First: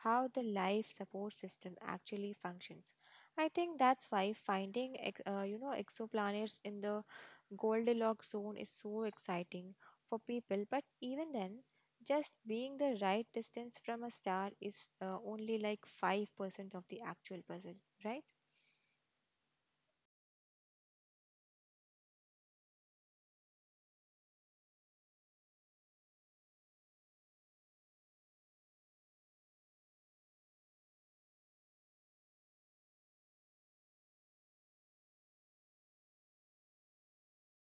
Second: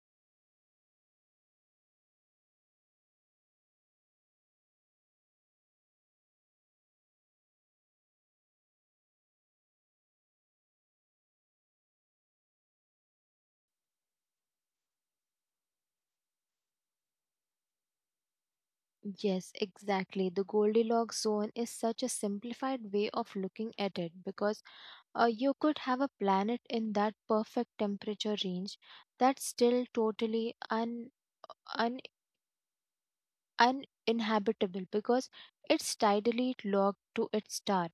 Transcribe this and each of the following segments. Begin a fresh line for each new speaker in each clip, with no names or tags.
how the life support system actually functions. I think that's why finding exoplanets in the Goldilocks zone is so exciting for people, but even then, just being the right distance from a star is only like 5% of the actual puzzle, right?
Yes, exactly. The Goldilocks zone is such a simplified way of looking at it, because you could have a planet in that perfect temperature range that's still totally un- uninhabitable because it's tidally locked to its star.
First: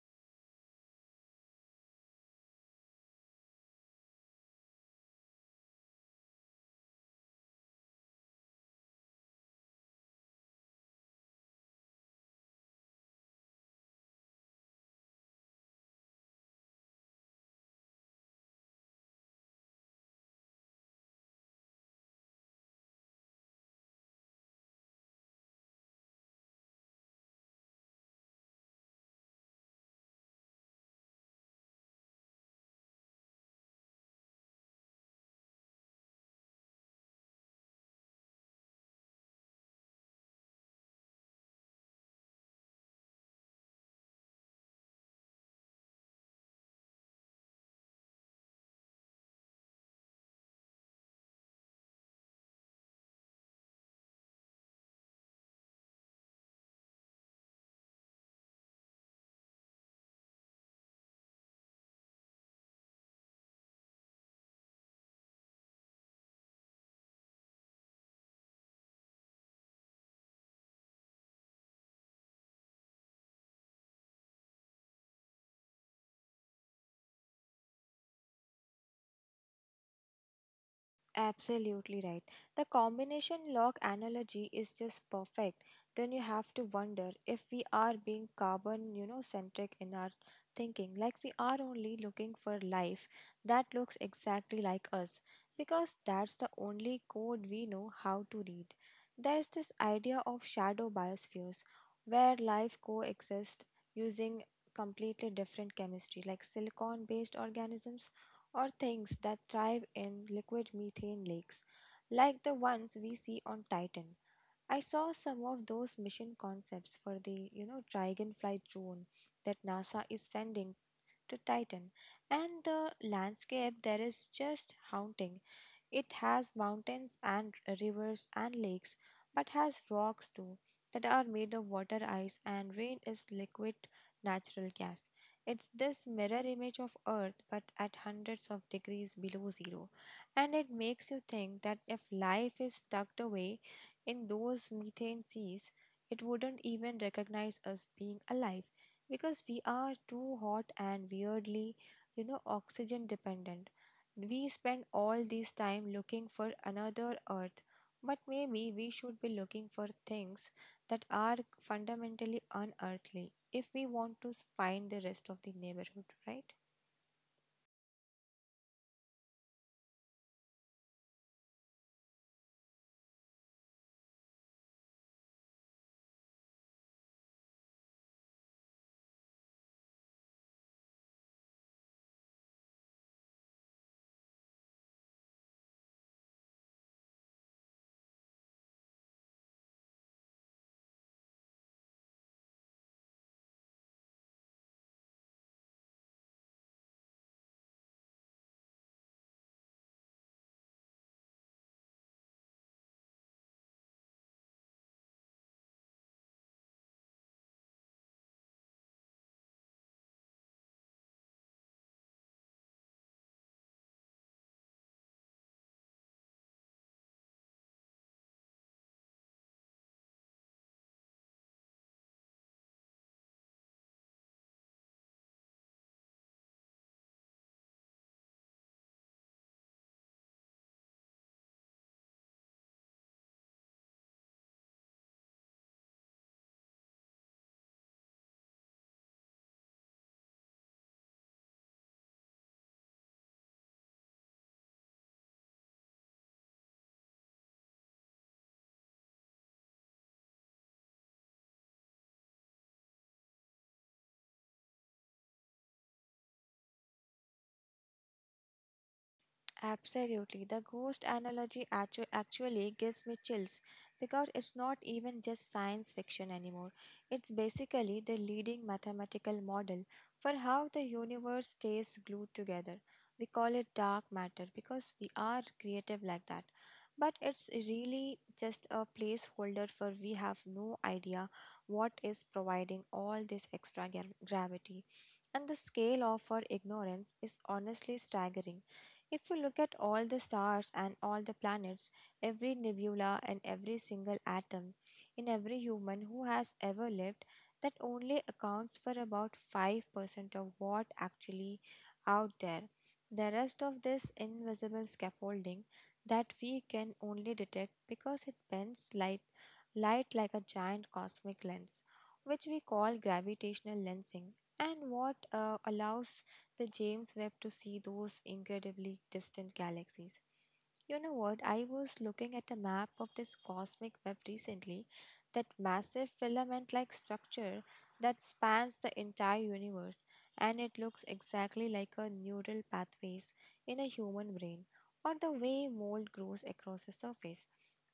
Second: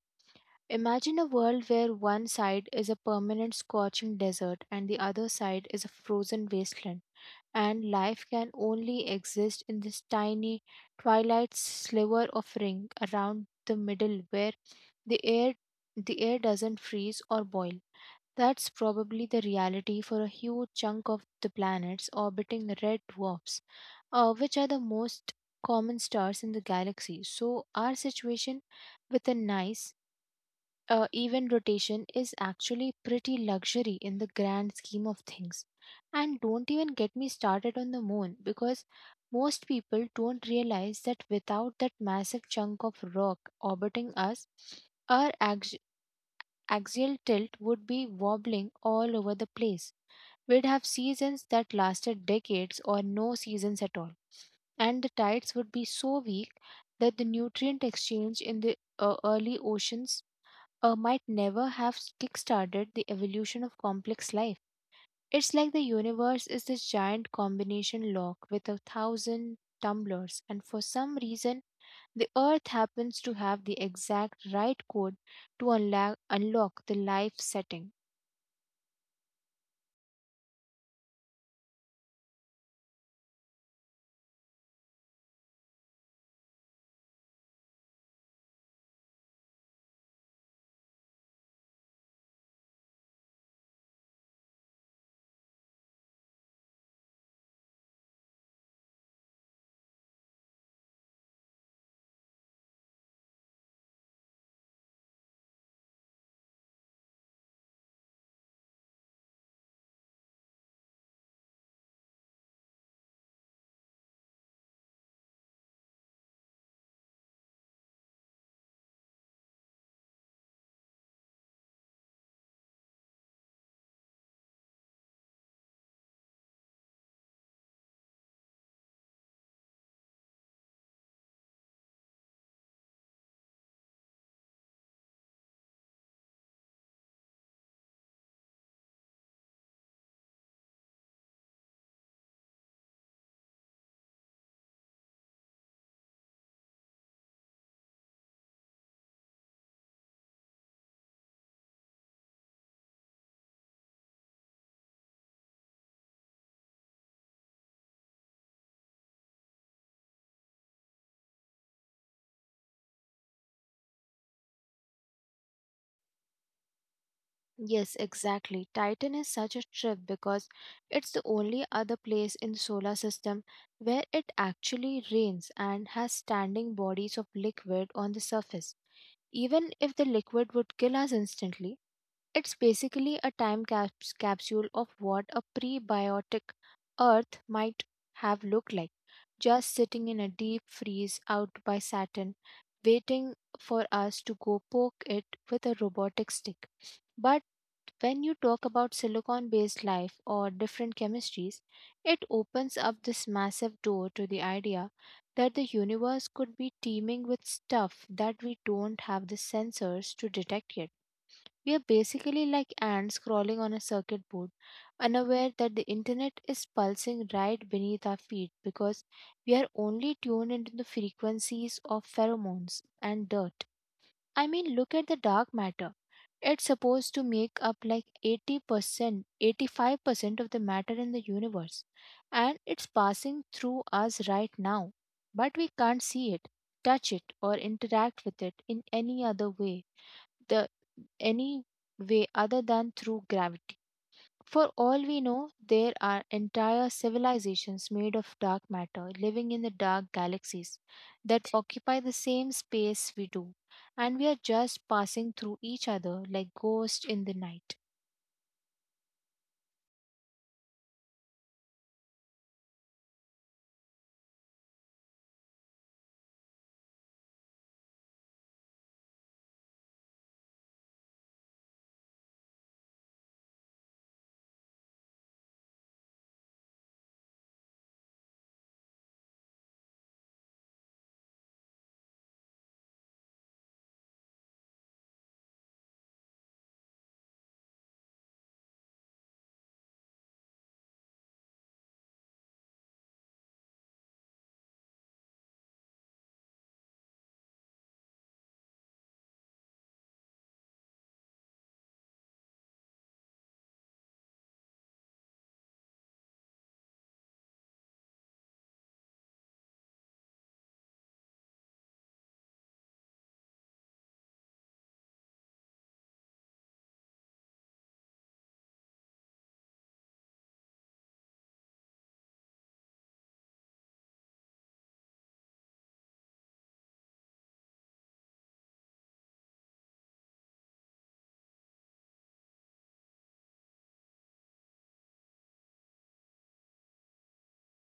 Imagine a world where one side is a permanent scorching desert and the other side is a frozen wasteland, and life can only exist in this tiny twilight sliver of ring around the middle, where the air the air doesn't freeze or boil. That's probably the reality for a huge chunk of the planet's orbiting red dwarfs, which are the most common stars in the galaxy. So, our situation with a nice, even rotation is actually pretty luxury in the grand scheme of things. And don't even get me started on the moon, because most people don't realize that without that massive chunk of rock orbiting us, our axial tilt would be wobbling all over the place. We'd have seasons that lasted decades, or no seasons at all, and the tides would be so weak that the nutrient exchange in the early oceans might never have kickstarted the evolution of complex life. It's like the universe is this giant combination lock with a thousand tumblers, and for some reason, the Earth happens to have the exact right code to unlock the life setting.
Absolutely right. The combination log analogy is just perfect. Then you have to wonder if we are being carbon centric in our thinking, like we are only looking for life that looks exactly like us, because that's the only code we know how to read. There's this idea of shadow biospheres, where life coexists using completely different chemistry, like silicon based organisms or things that thrive in liquid methane lakes, like the ones we see on Titan. I saw some of those mission concepts for the Dragonfly drone that NASA is sending to Titan, and the landscape there is just haunting. It has mountains and rivers and lakes, but has rocks too that are made of water ice and rain is liquid natural gas. It's this mirror image of Earth but at hundreds of degrees below zero. And it makes you think that if life is tucked away in those methane seas, it wouldn't even recognize us being alive because we are too hot and weirdly, oxygen dependent. We spend all this time looking for another earth, but maybe we should be looking for things that are fundamentally unearthly if we want to find the rest of the neighborhood, right?
Yes, exactly. Titan is such a trip, because it's the only other place in the solar system where it actually rains and has standing bodies of liquid on the surface. Even if the liquid would kill us instantly, it's basically a time capsule of what a prebiotic Earth might have looked like, just sitting in a deep freeze out by Saturn, waiting for us to go poke it with a robotic stick. But when you talk about silicon based life or different chemistries, it opens up this massive door to the idea that the universe could be teeming with stuff that we don't have the sensors to detect yet. We are basically like ants crawling on a circuit board, unaware that the internet is pulsing right beneath our feet, because we are only tuned into the frequencies of pheromones and dirt. I mean, look at the dark matter. It's supposed to make up like 80%, 85% of the matter in the universe, and it's passing through us right now. But we can't see it, touch it, or interact with it in any other way. The any way other than through gravity. For all we know, there are entire civilizations made of dark matter living in the dark galaxies that occupy the same space we do, and we are just passing through each other like ghosts in the night.
Absolutely. The ghost actually gives me chills because it's not even just science fiction anymore. It's basically the leading mathematical model for how the universe stays glued together. We call it dark matter because we are creative like that. But it's really just a placeholder for we have no idea what is providing all this gravity. And the scale of our ignorance is honestly staggering if you look at all the stars and all the planets, every nebula and every single atom in every human who has ever lived, that only accounts for about 5% of what actually out there. The rest of this invisible scaffolding that we can only detect because it bends light like a giant cosmic lens, which we call gravitational lensing, and what allows the James Webb to see those incredibly distant galaxies. You know what? I was looking at a map of this cosmic web recently, that massive filament like structure that spans the entire universe, and it looks exactly like a neural pathways in a human brain or the way mold grows across a surface.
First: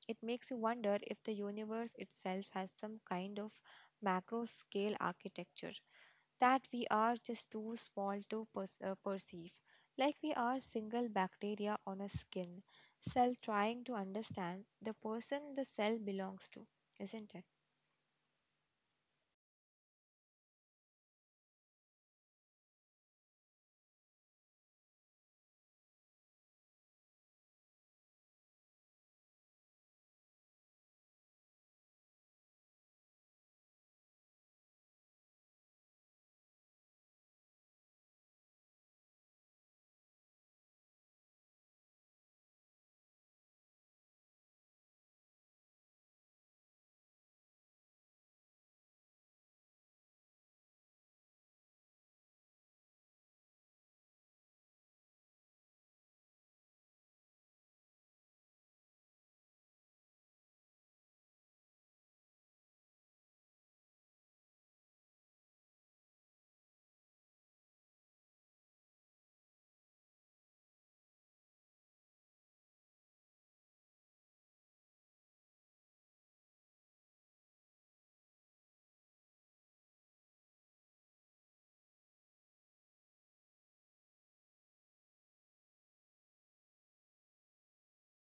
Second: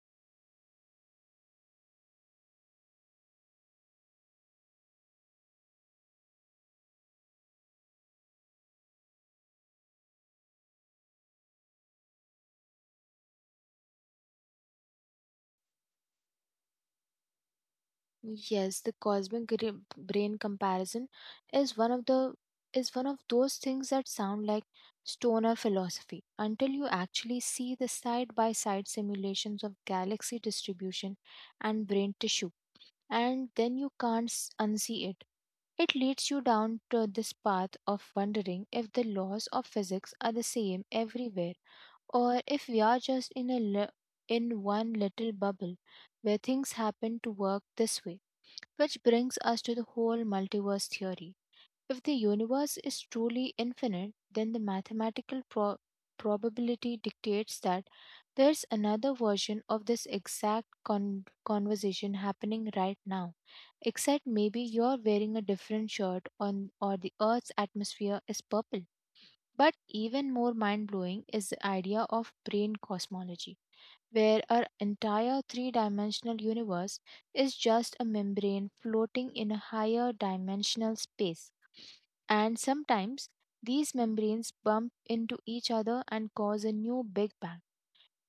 It makes you wonder if the universe itself has some kind of macro scale architecture that we are just too small to perceive, like we are single bacteria on a skin cell trying to understand the person the cell belongs to, isn't it?
Yes, the cosmic brain comparison is one of the is one of those things that sound like stoner philosophy, until you actually see the side by side simulations of galaxy distribution and brain tissue, and then you can't unsee it. It leads you down to this path of wondering if the laws of physics are the same everywhere, or if we are just in one little bubble where things happen to work this way. Which brings us to the whole multiverse theory. If the universe is truly infinite, then the mathematical probability dictates that there's another version of this exact conversation happening right now. Except maybe you're wearing a different shirt on, or the earth's atmosphere is purple. But even more mind-blowing is the idea of brain cosmology, where our entire three dimensional universe is just a membrane floating in a higher dimensional space. And sometimes these membranes bump into each other and cause a new Big Bang.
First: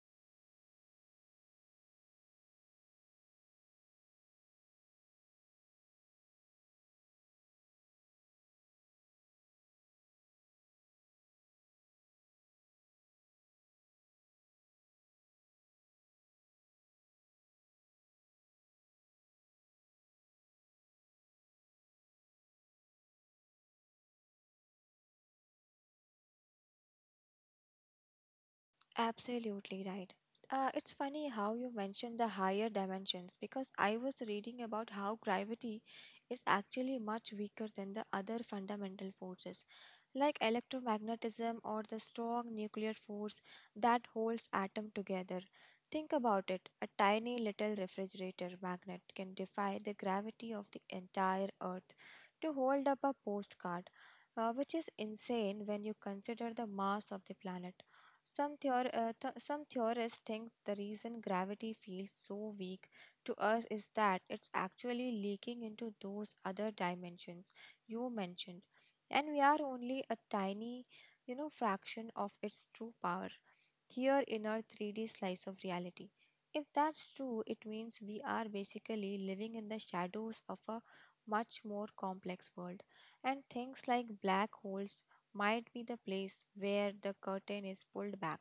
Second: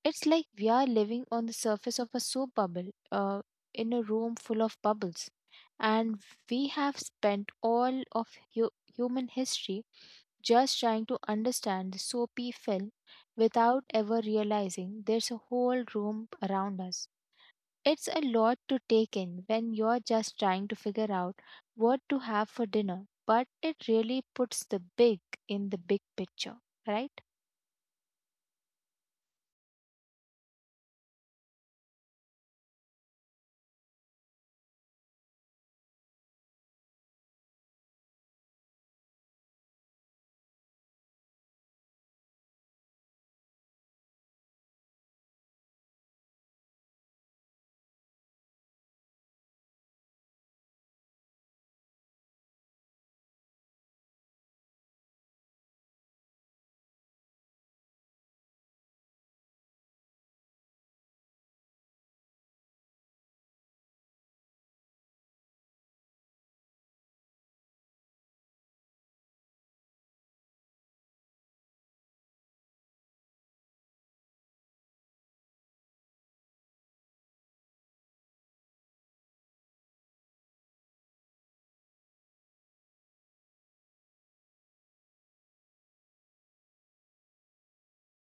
It's like we are living on the surface of a soap bubble, in a room full of bubbles. And we have spent all of hu- human history just trying to understand the soapy film without ever realizing there's a whole room around us. It's a lot to take in when you're just trying to figure out what to have for dinner, but it really puts the big in the big picture, right?
Absolutely right. It's funny how you mentioned the higher dimensions because I was reading about how gravity is actually much weaker than the other fundamental forces like electromagnetism or the strong nuclear force that holds atom together. Think about it. A tiny little refrigerator magnet can defy the gravity of the entire earth to hold up a postcard, which is insane when you consider the mass of the planet. Some theorists think the reason gravity feels so weak to us is that it's actually leaking into those other dimensions you mentioned, and we are only a tiny fraction of its true power here in our 3D slice of reality. If that's true, it means we are basically living in the shadows of a much more complex world, and things like black holes might be the place where the curtain is pulled back.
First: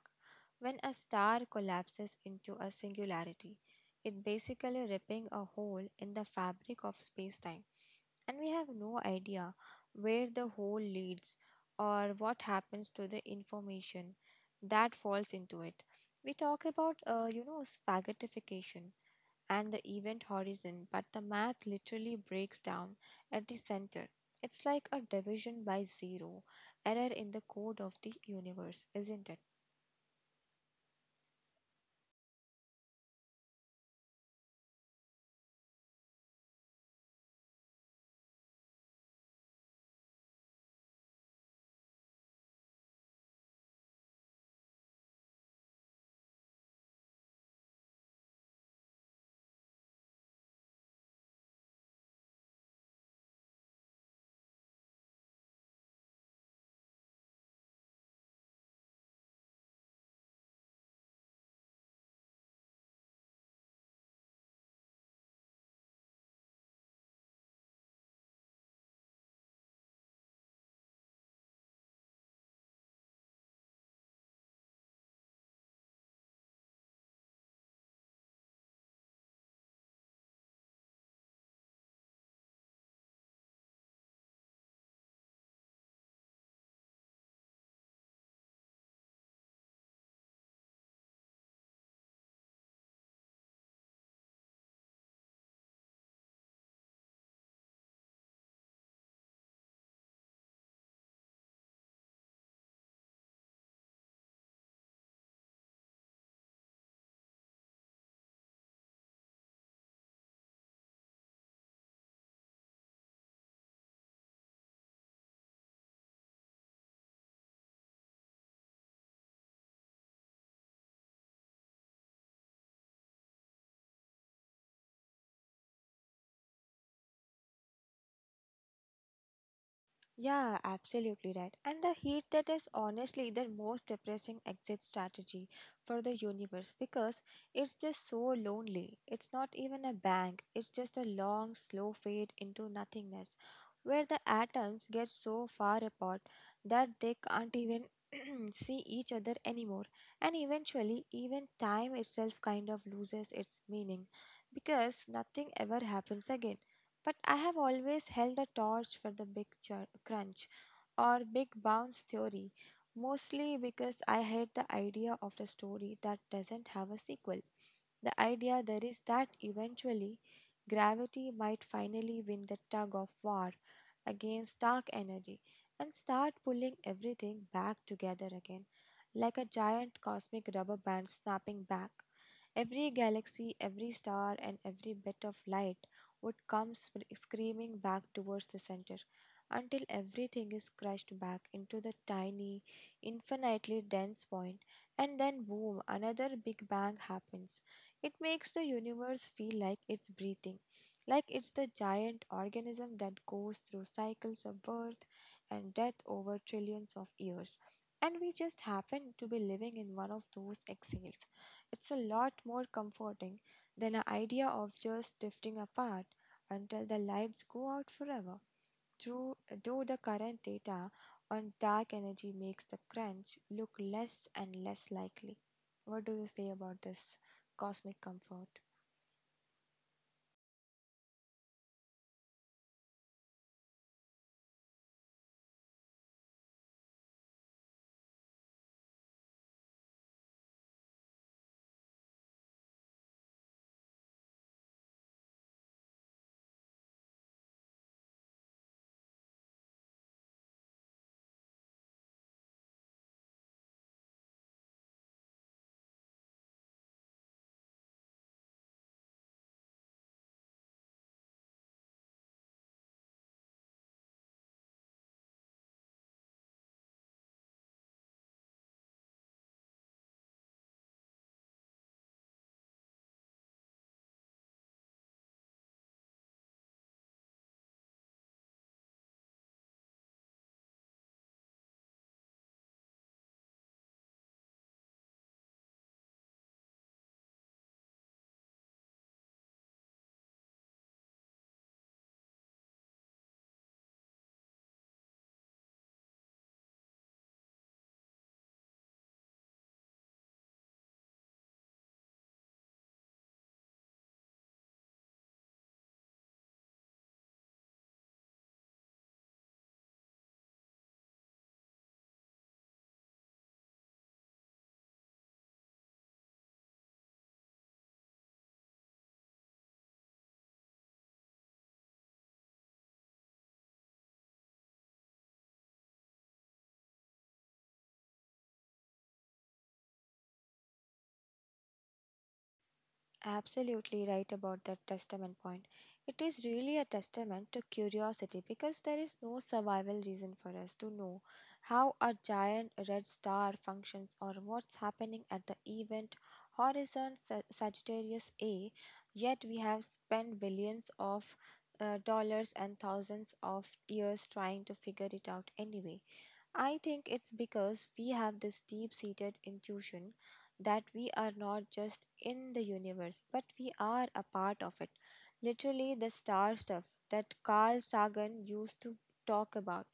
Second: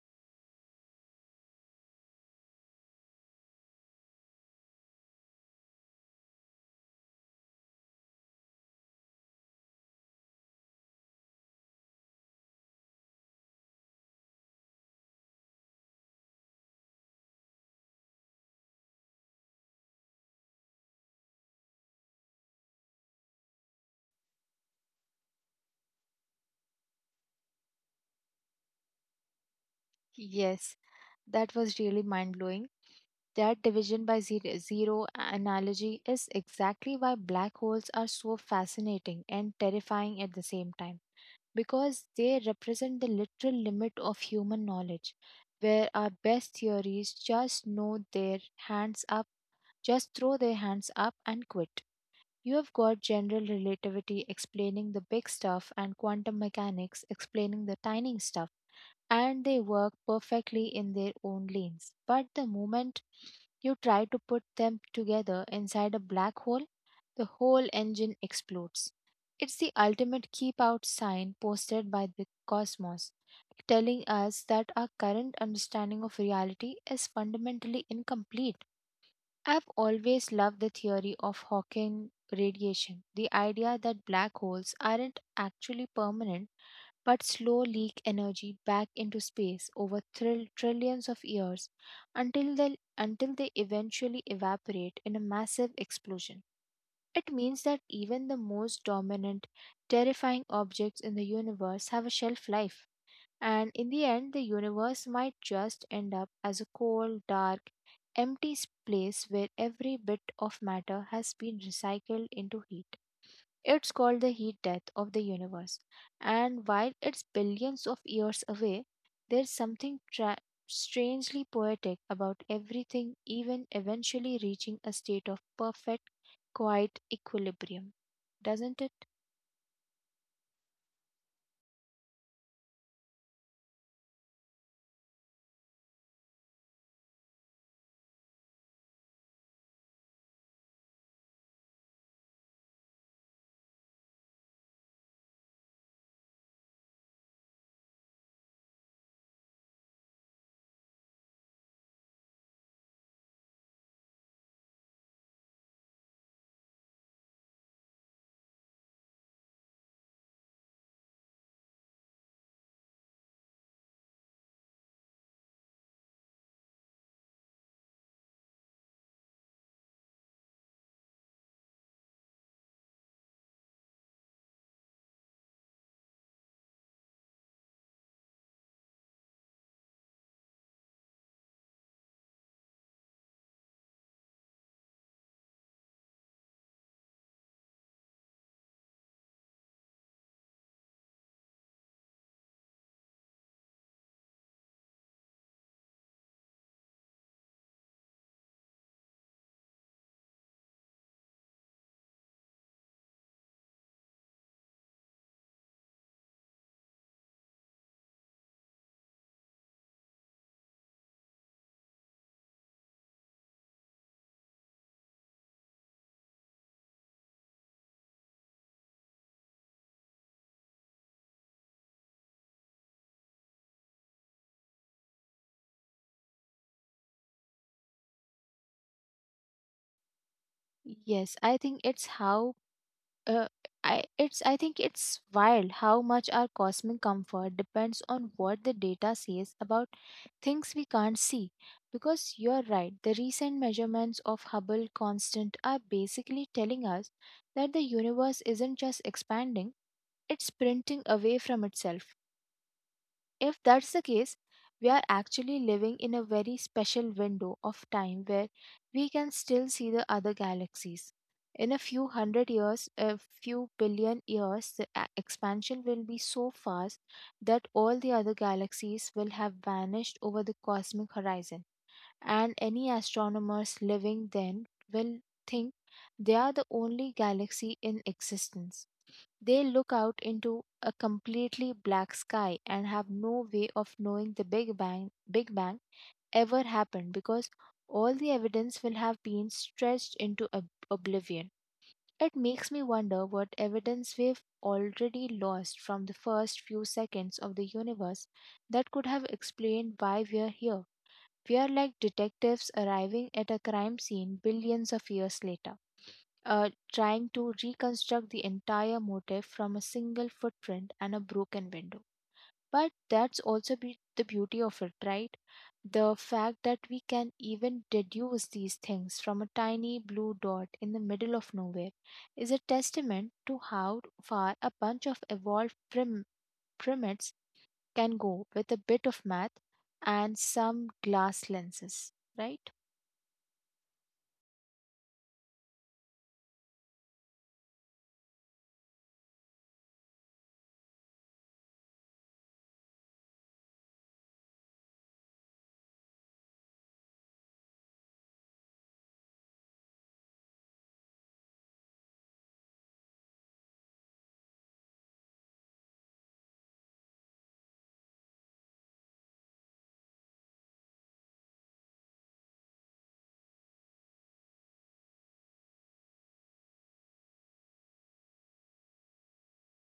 When a star collapses into a singularity, it basically ripping a hole in the fabric of space-time, and we have no idea where the hole leads or what happens to the information that falls into it. We talk about, spaghettification and the event horizon, but the math literally breaks down at the center. It's like a division by zero error in the code of the universe, isn't it?
Yes, that was really mind blowing. That division by zero analogy is exactly why black holes are so fascinating and terrifying at the same time, because they represent the literal limit of human knowledge, where our best theories just know their hands up, just throw their hands up and quit. You have got general relativity explaining the big stuff and quantum mechanics explaining the tiny stuff, and they work perfectly in their own lanes. But the moment you try to put them together inside a black hole, the whole engine explodes. It's the ultimate keep out sign posted by the cosmos, telling us that our current understanding of reality is fundamentally incomplete. I've always loved the theory of Hawking radiation, the idea that black holes aren't actually permanent, but slow leak energy back into space over trillions of years until they eventually evaporate in a massive explosion. It means that even the most dominant, terrifying objects in the universe have a shelf life, and in the end, the universe might just end up as a cold, dark, empty place where every bit of matter has been recycled into heat. It's called the heat death of the universe. And while it's billions of years away, there's something strangely poetic about everything, even eventually reaching a state of perfect, quiet equilibrium. Doesn't it?
Yeah, absolutely right. And the heat that is honestly the most depressing exit strategy for the universe because it's just so lonely. It's not even a bang, it's just a long, slow fade into nothingness where the atoms get so far apart that they can't even see each other anymore. And eventually, even time itself kind of loses its meaning because nothing ever happens again. But I have always held a torch for the crunch or big bounce theory, mostly because I hate the idea of the story that doesn't have a sequel. The idea there is that eventually gravity might finally win the tug of war against dark energy and start pulling everything back together again, like a giant cosmic rubber band snapping back. Every galaxy, every star, and every bit of light would come screaming back towards the center until everything is crushed back into the tiny, infinitely dense point, and then boom, another big bang happens. It makes the universe feel like it's breathing, like it's the giant organism that goes through cycles of birth and death over trillions of years. And we just happen to be living in one of those exhales. It's a lot more comforting than an idea of just drifting apart until the lights go out forever. Through, though the current data on dark energy makes the crunch look less and less likely. What do you say about this cosmic comfort?
Yes, uh, I think it's wild how much our cosmic comfort depends on what the data says about things we can't see. Because you're right, the recent measurements of Hubble constant are basically telling us that the universe isn't just expanding, it's printing away from itself. If that's the case, we are actually living in a very special window of time where we can still see the other galaxies. In a few hundred years, a few billion years, the expansion will be so fast that all the other galaxies will have vanished over the cosmic horizon, and any astronomers living then will think they are the only galaxy in existence. They look out into a completely black sky and have no way of knowing the Big Bang ever happened because all the evidence will have been stretched into oblivion. It makes me wonder what evidence we've already lost from the first few seconds of the universe that could have explained why we're here. We are like detectives arriving at a crime scene billions of years later trying to reconstruct the entire motif from a single footprint and a broken window. But that's also the beauty of it, right? The fact that we can even deduce these things from a tiny blue dot in the middle of nowhere is a testament to how far a bunch of evolved primates can go with a bit of math and some glass lenses, right?
Absolutely right about that testament point. It is really a testament to curiosity because there is no survival reason for us to know how a giant red star functions or what's happening at the event horizon Sagittarius A, yet we have spent billions of dollars and thousands of years trying to figure it out anyway. I think it's because we have this deep seated intuition that we are not just in the universe, but we are a part of it. Literally, the star stuff that Carl Sagan used to talk about.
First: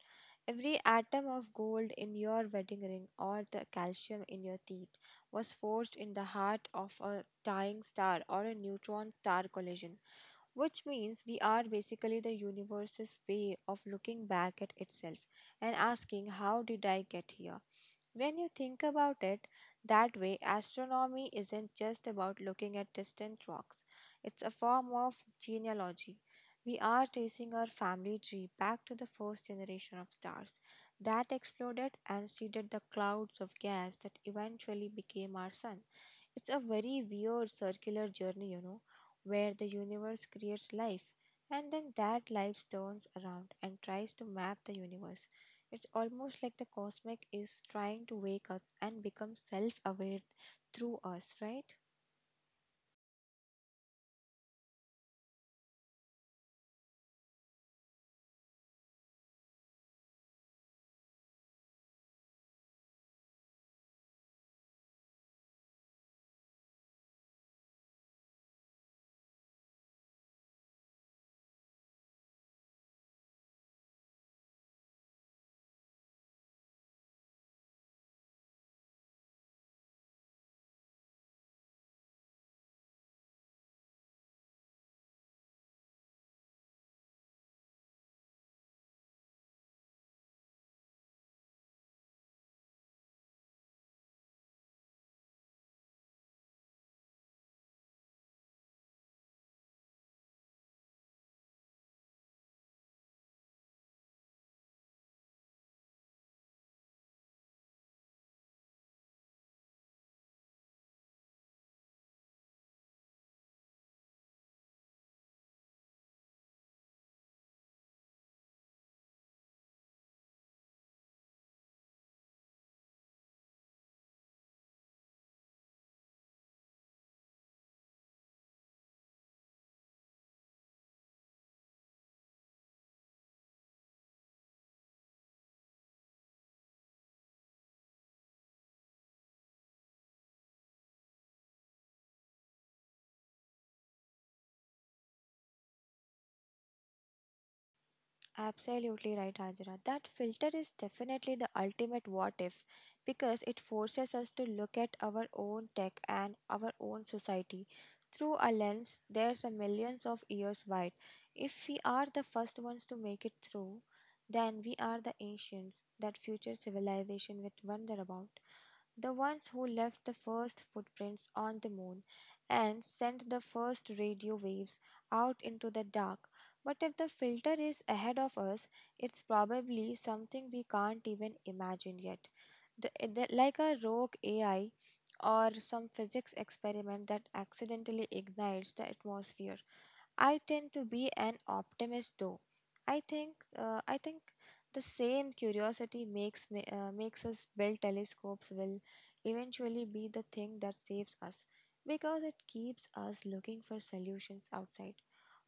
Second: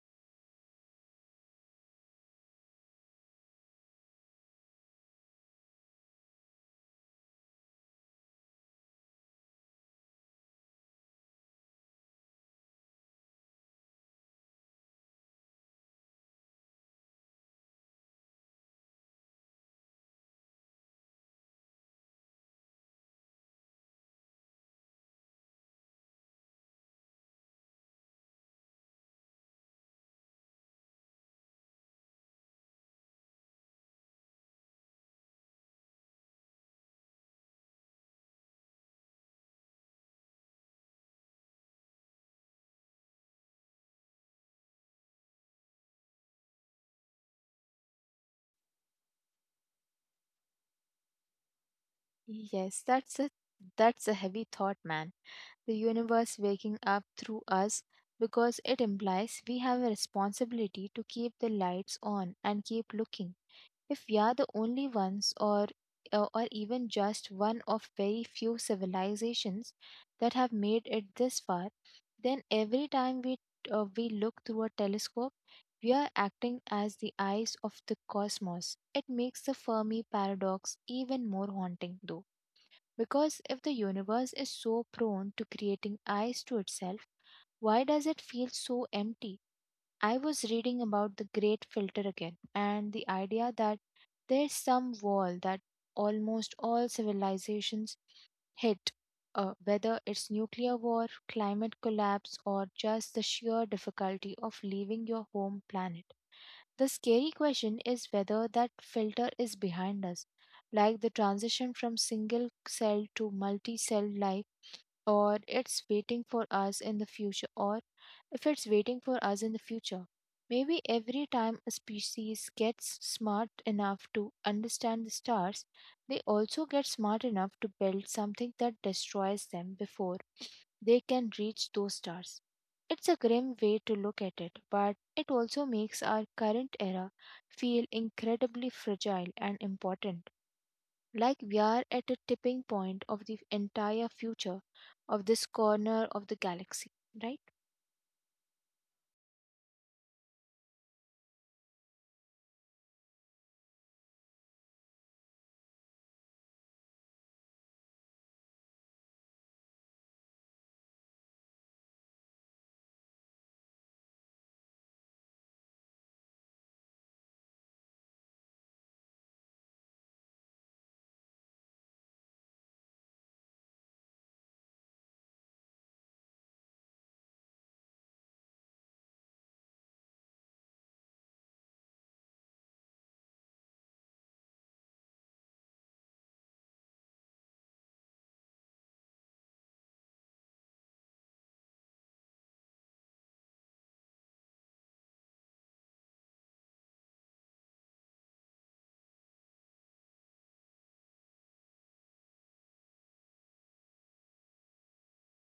Every atom of gold in your wedding ring or the calcium in your teeth was forged in the heart of a dying star or a neutron star collision. Which means we are basically the universe's way of looking back at itself and asking, how did I get here? When you think about it that way, astronomy isn't just about looking at distant rocks, it's a form of genealogy. We are tracing our family tree back to the first generation of stars that exploded and seeded the clouds of gas that eventually became our sun. It's a very weird circular journey, you know, where the universe creates life and then that life turns around and tries to map the universe. It's almost like the cosmic is trying to wake up and become self aware through us, right?
Yes, that's a heavy thought, man. The universe waking up through us, because it implies we have a responsibility to keep the lights on and keep looking. If we are the only ones, or even just one of very few civilizations that have made it this far, then every time we we look through a telescope, we are acting as the eyes of the cosmos. It makes the Fermi paradox even more haunting, though, because if the universe is so prone to creating eyes to itself, why does it feel so empty? I was reading about the great filter again, and the idea that there's some wall that almost all civilizations hit, whether it's nuclear war, climate collapse, or just the sheer difficulty of leaving your home planet. The scary question is whether that filter is behind us, like the transition from single cell to multi cell life, or it's waiting for us in the future, or if it's waiting for us in the future. Maybe every time a species gets smart enough to understand the stars, they also get smart enough to build something that destroys them before they can reach those stars. It's a grim way to look at it, but it also makes our current era feel incredibly fragile and important. Like we are at a tipping point of the entire future of this corner of the galaxy, right?
Absolutely right, Hajra. That filter is definitely the ultimate what if, because it forces us to look at our own tech and our own society through a lens there's a millions of years wide. If we are the first ones to make it through, then we are the ancients that future civilization will wonder about, the ones who left the first footprints on the moon and sent the first radio waves out into the dark. But if the filter is ahead of us, it's probably something we can't even imagine yet. Like a rogue AI or some physics experiment that accidentally ignites the atmosphere. I tend to be an optimist though. I think the same curiosity makes makes us build telescopes will eventually be the thing that saves us because it keeps us looking for solutions outside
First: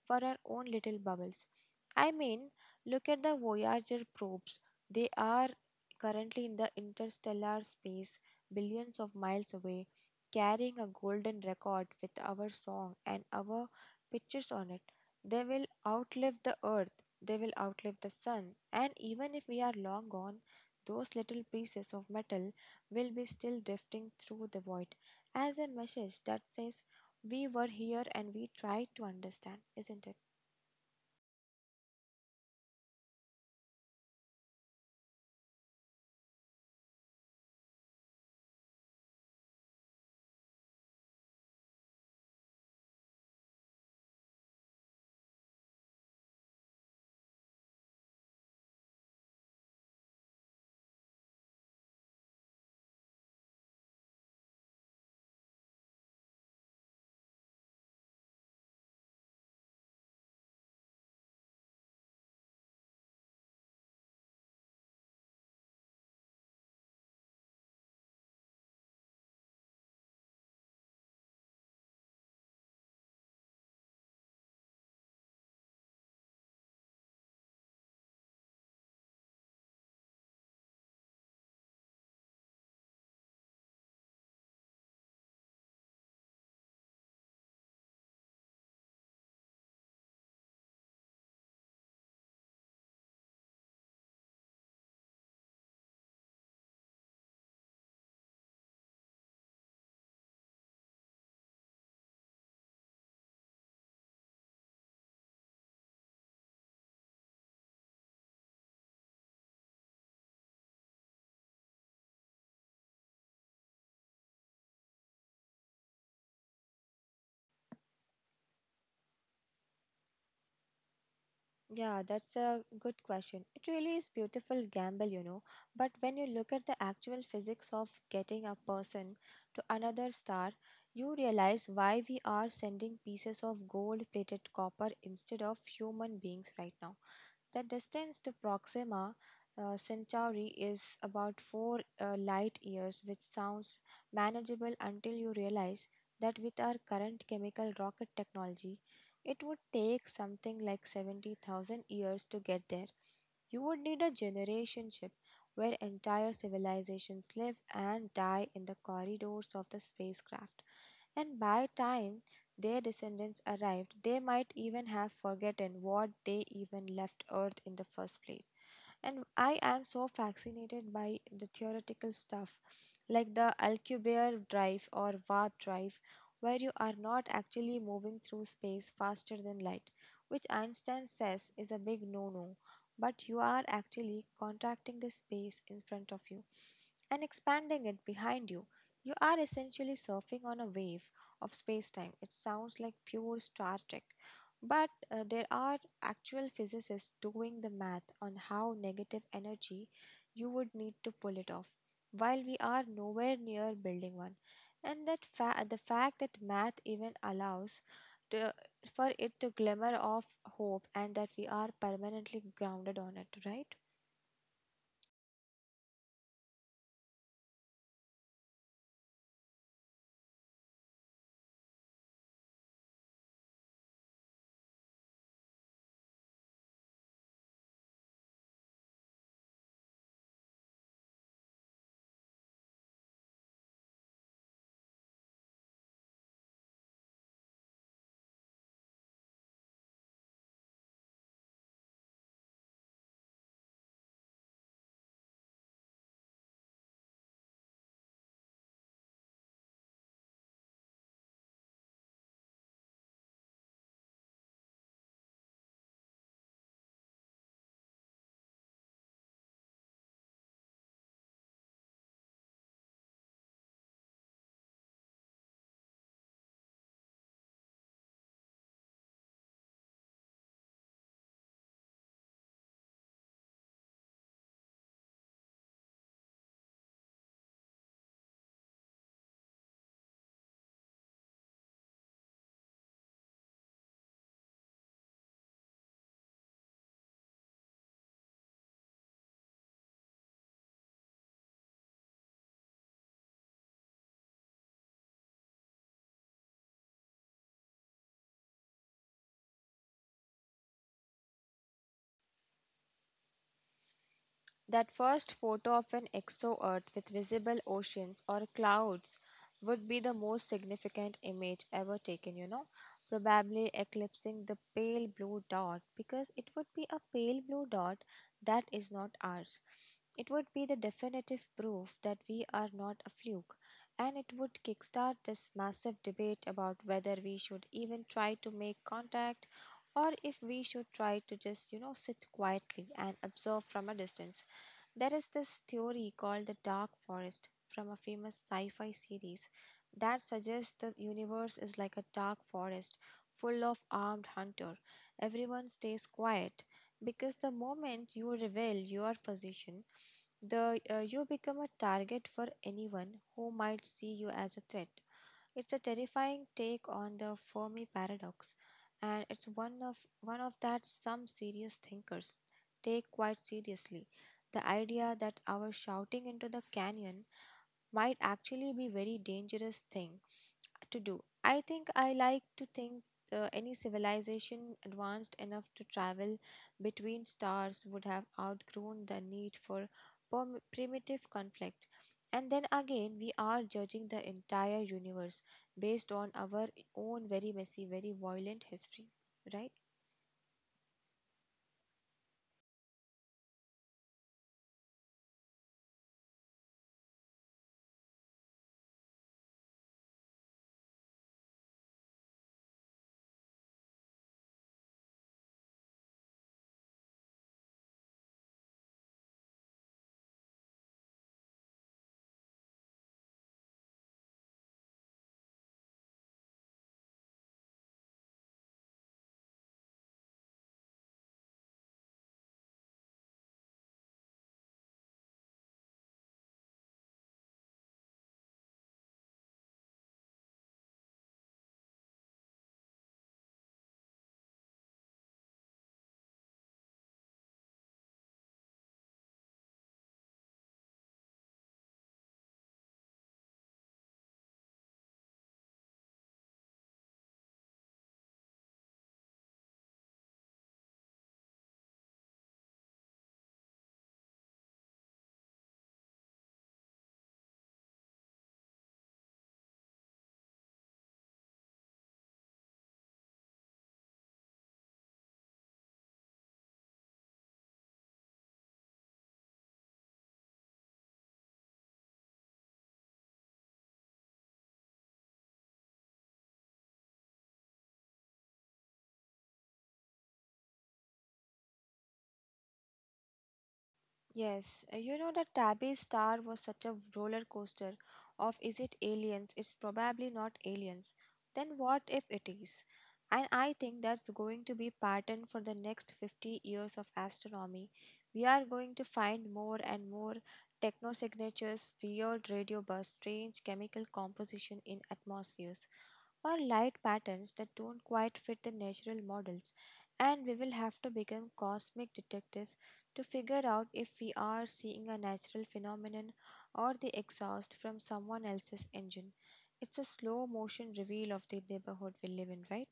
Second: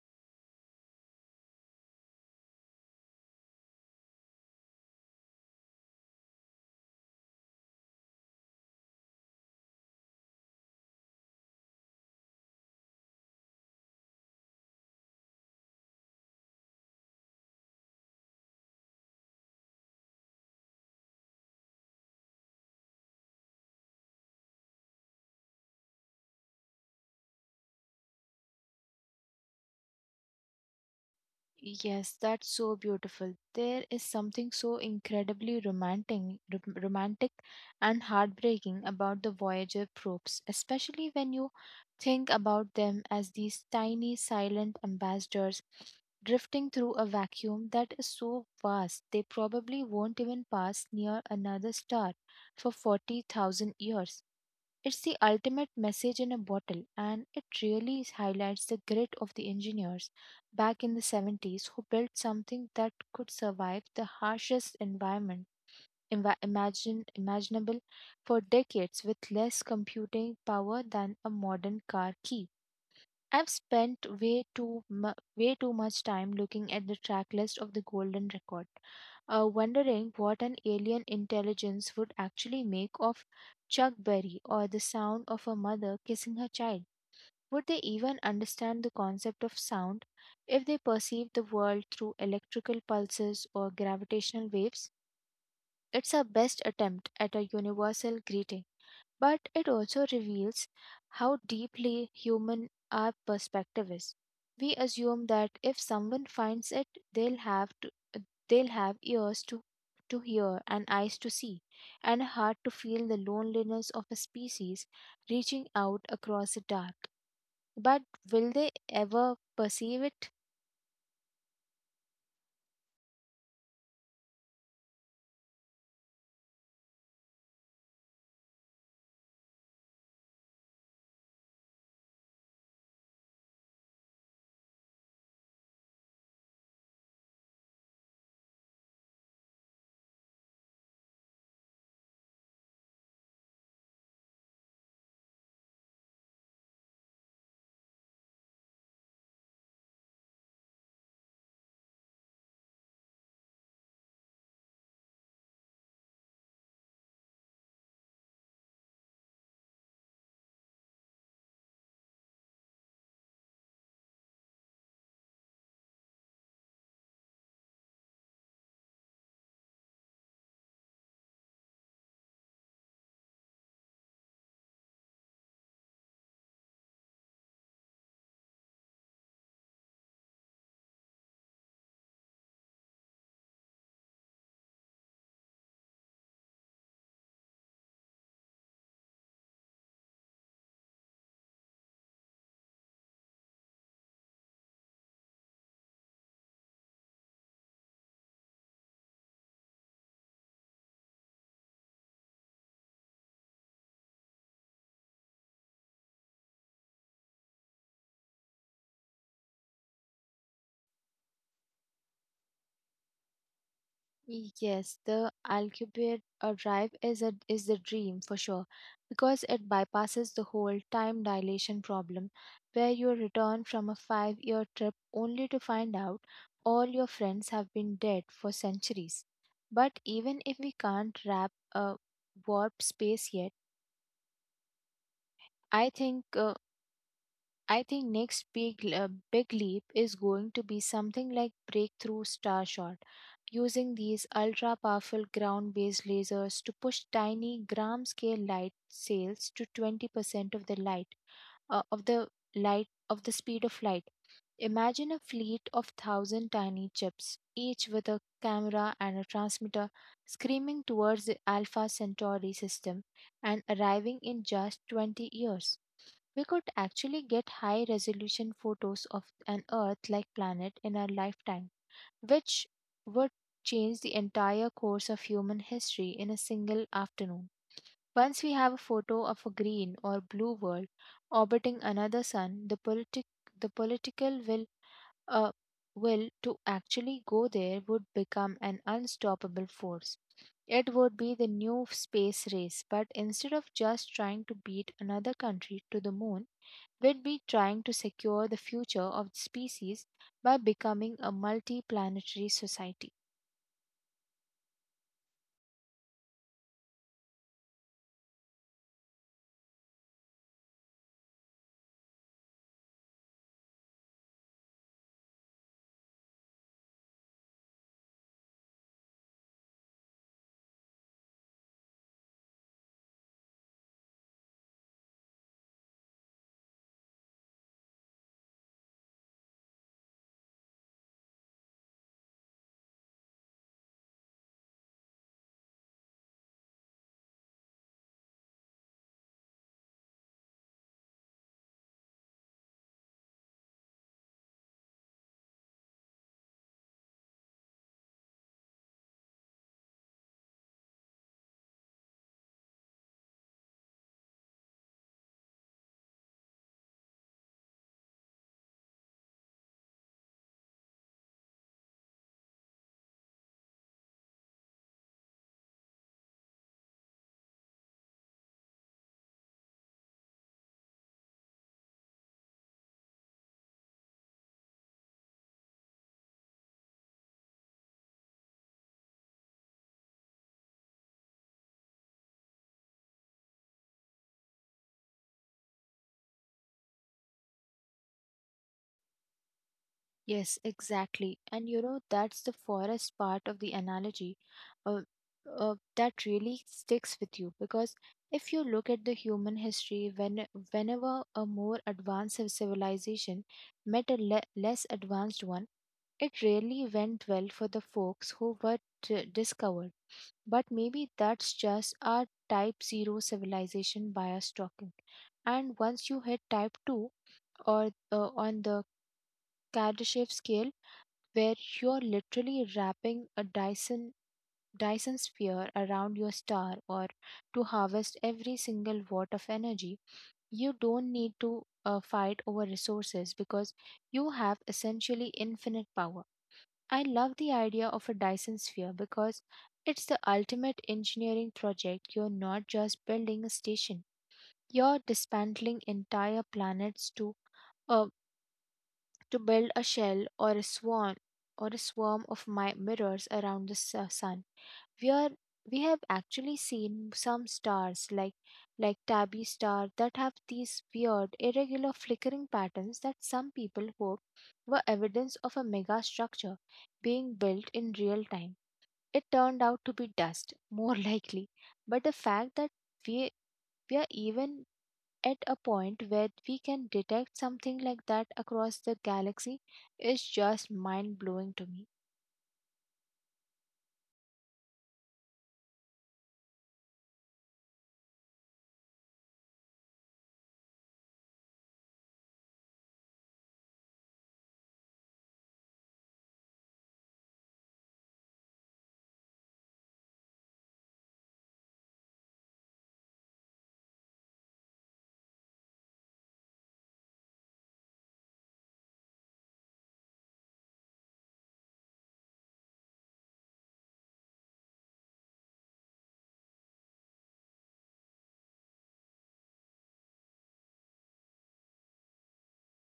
for our own little bubbles. I mean, look at the Voyager probes. They are currently in the interstellar space, billions of miles away, carrying a golden record with our song and our pictures on it. They will outlive the Earth, they will outlive the Sun, and even if we are long gone, those little pieces of metal will be still drifting through the void as a message that says we were here and we tried to understand, isn't it?
Yes, that's so beautiful. There is something so incredibly romantic, romantic and heartbreaking about the Voyager probes, especially when you think about them as these tiny silent ambassadors drifting through a vacuum that is so vast they probably won't even pass near another star for 40,000 years. It's the ultimate message in a bottle, and it really highlights the grit of the engineers back in the 70s who built something that could survive the harshest environment imaginable for decades with less computing power than a modern car key. I've spent way too much time looking at the track list of the Golden Record, wondering what an alien intelligence would actually make of Chuck Berry or the sound of a mother kissing her child. Would they even understand the concept of sound if they perceived the world through electrical pulses or gravitational waves? It's our best attempt at a universal greeting, but it also reveals how deeply human our perspective is. We assume that if someone finds it, they'll have to, they'll have ears to hear and eyes to see and a heart to feel the loneliness of a species reaching out across the dark. But will they ever perceive it?
Yeah, that's a good question. It really is beautiful gamble, you know. But when you look at the actual physics of getting a person to another star, you realize why we are sending pieces of gold-plated copper instead of human beings right now. The distance to Proxima Centauri is about four light years, which sounds manageable until you realize that with our current chemical rocket technology, it would take something like 70,000 years to get there. You would need a generation ship where entire civilizations live and die in the corridors of the spacecraft. And by time their descendants arrived, they might even have forgotten what they even left Earth in the first place. And I am so fascinated by the theoretical stuff like the Alcubierre drive or warp drive where you are not actually moving through space faster than light, which Einstein says is a big no no, but you are actually contracting the space in front of you and expanding it behind you. You are essentially surfing on a wave of space time. It sounds like pure Star Trek, but there are actual physicists doing the math on how negative energy you would need to pull it off, while we are nowhere near building one and the fact that math even allows to, for it to glimmer of hope and that we are permanently grounded on it, right?
Yes, the Alcubierre drive is the dream for sure, because it bypasses the whole time dilation problem where you return from a five-year trip only to find out all your friends have been dead for centuries. But even if we can't wrap a warp space yet, I think uh, I think next big big leap is going to be something like breakthrough starshot, using these ultra powerful ground based lasers to push tiny gram scale light sails to 20% of the light of the light of the speed of light. Imagine a fleet of thousand tiny chips, each with a camera and a transmitter, screaming towards the Alpha Centauri system and arriving in just 20 years. We could actually get high resolution photos of an Earth like planet in our lifetime, which would change the entire course of human history in a single afternoon. Once we have a photo of a green or blue world orbiting another sun, the politic the political will uh, will to actually go there would become an unstoppable force. It would be the new space race, but instead of just trying to beat another country to the moon, would be trying to secure the future of the species by becoming a multi planetary society.
That first photo of an exo earth with visible oceans or clouds would be the most significant image ever taken, you know, probably eclipsing the pale blue dot because it would be a pale blue dot that is not ours. It would be the definitive proof that we are not a fluke, and it would kickstart this massive debate about whether we should even try to make contact or if we should try to just, you know, sit quietly and observe from a distance. There is this theory called the dark forest from a famous sci fi series that suggests the universe is like a dark forest full of armed hunter. Everyone stays quiet because the moment you reveal your position, the you become a target for anyone who might see you as a threat. It's a terrifying take on the Fermi paradox, and it's one of that some serious thinkers take quite seriously. The idea that our shouting into the canyon might actually be very dangerous thing to do. I think I like to think any civilization advanced enough to travel between stars would have outgrown the need for primitive conflict. And then again, we are judging the entire universe based on our own very messy, very violent history, right?
Yes, exactly. And you know, that's the forest part of the analogy uh, that really sticks with you, because if you look at the human history, whenever a more advanced civilization met a less advanced one, it rarely went well for the folks who were discovered. But maybe that's just our type 0 civilization bias talking. And once you hit type 2, or on the Kardashev scale, where you're literally wrapping a Dyson sphere around your star or to harvest every single watt of energy, you don't need to fight over resources, because you have essentially infinite power. I love the idea of a Dyson sphere because it's the ultimate engineering project. You're not just building a station, you're dismantling entire planets uh, to build a shell or a swarm of my mirrors around the sun. We are we have actually seen some stars like Tabby star that have these weird irregular flickering patterns that some people hope were evidence of a mega structure being built in real time. It turned out to be dust, more likely. But the fact that we we are even at a point where we can detect something like that across the galaxy is just mind blowing to me.
Yes, you know that Tabby's star was such a roller coaster of, is it aliens? It's probably not aliens. Then what if it is? And I think that's going to be pattern for the next 50 years of astronomy. We are going to find more and more techno signatures, weird radio bursts, strange chemical composition in atmospheres, or light patterns that don't quite fit the natural models. And we will have to become cosmic detectives to figure out if we are seeing a natural phenomenon or the exhaust from someone else's engine. It's a slow motion reveal of the neighborhood we live in, right?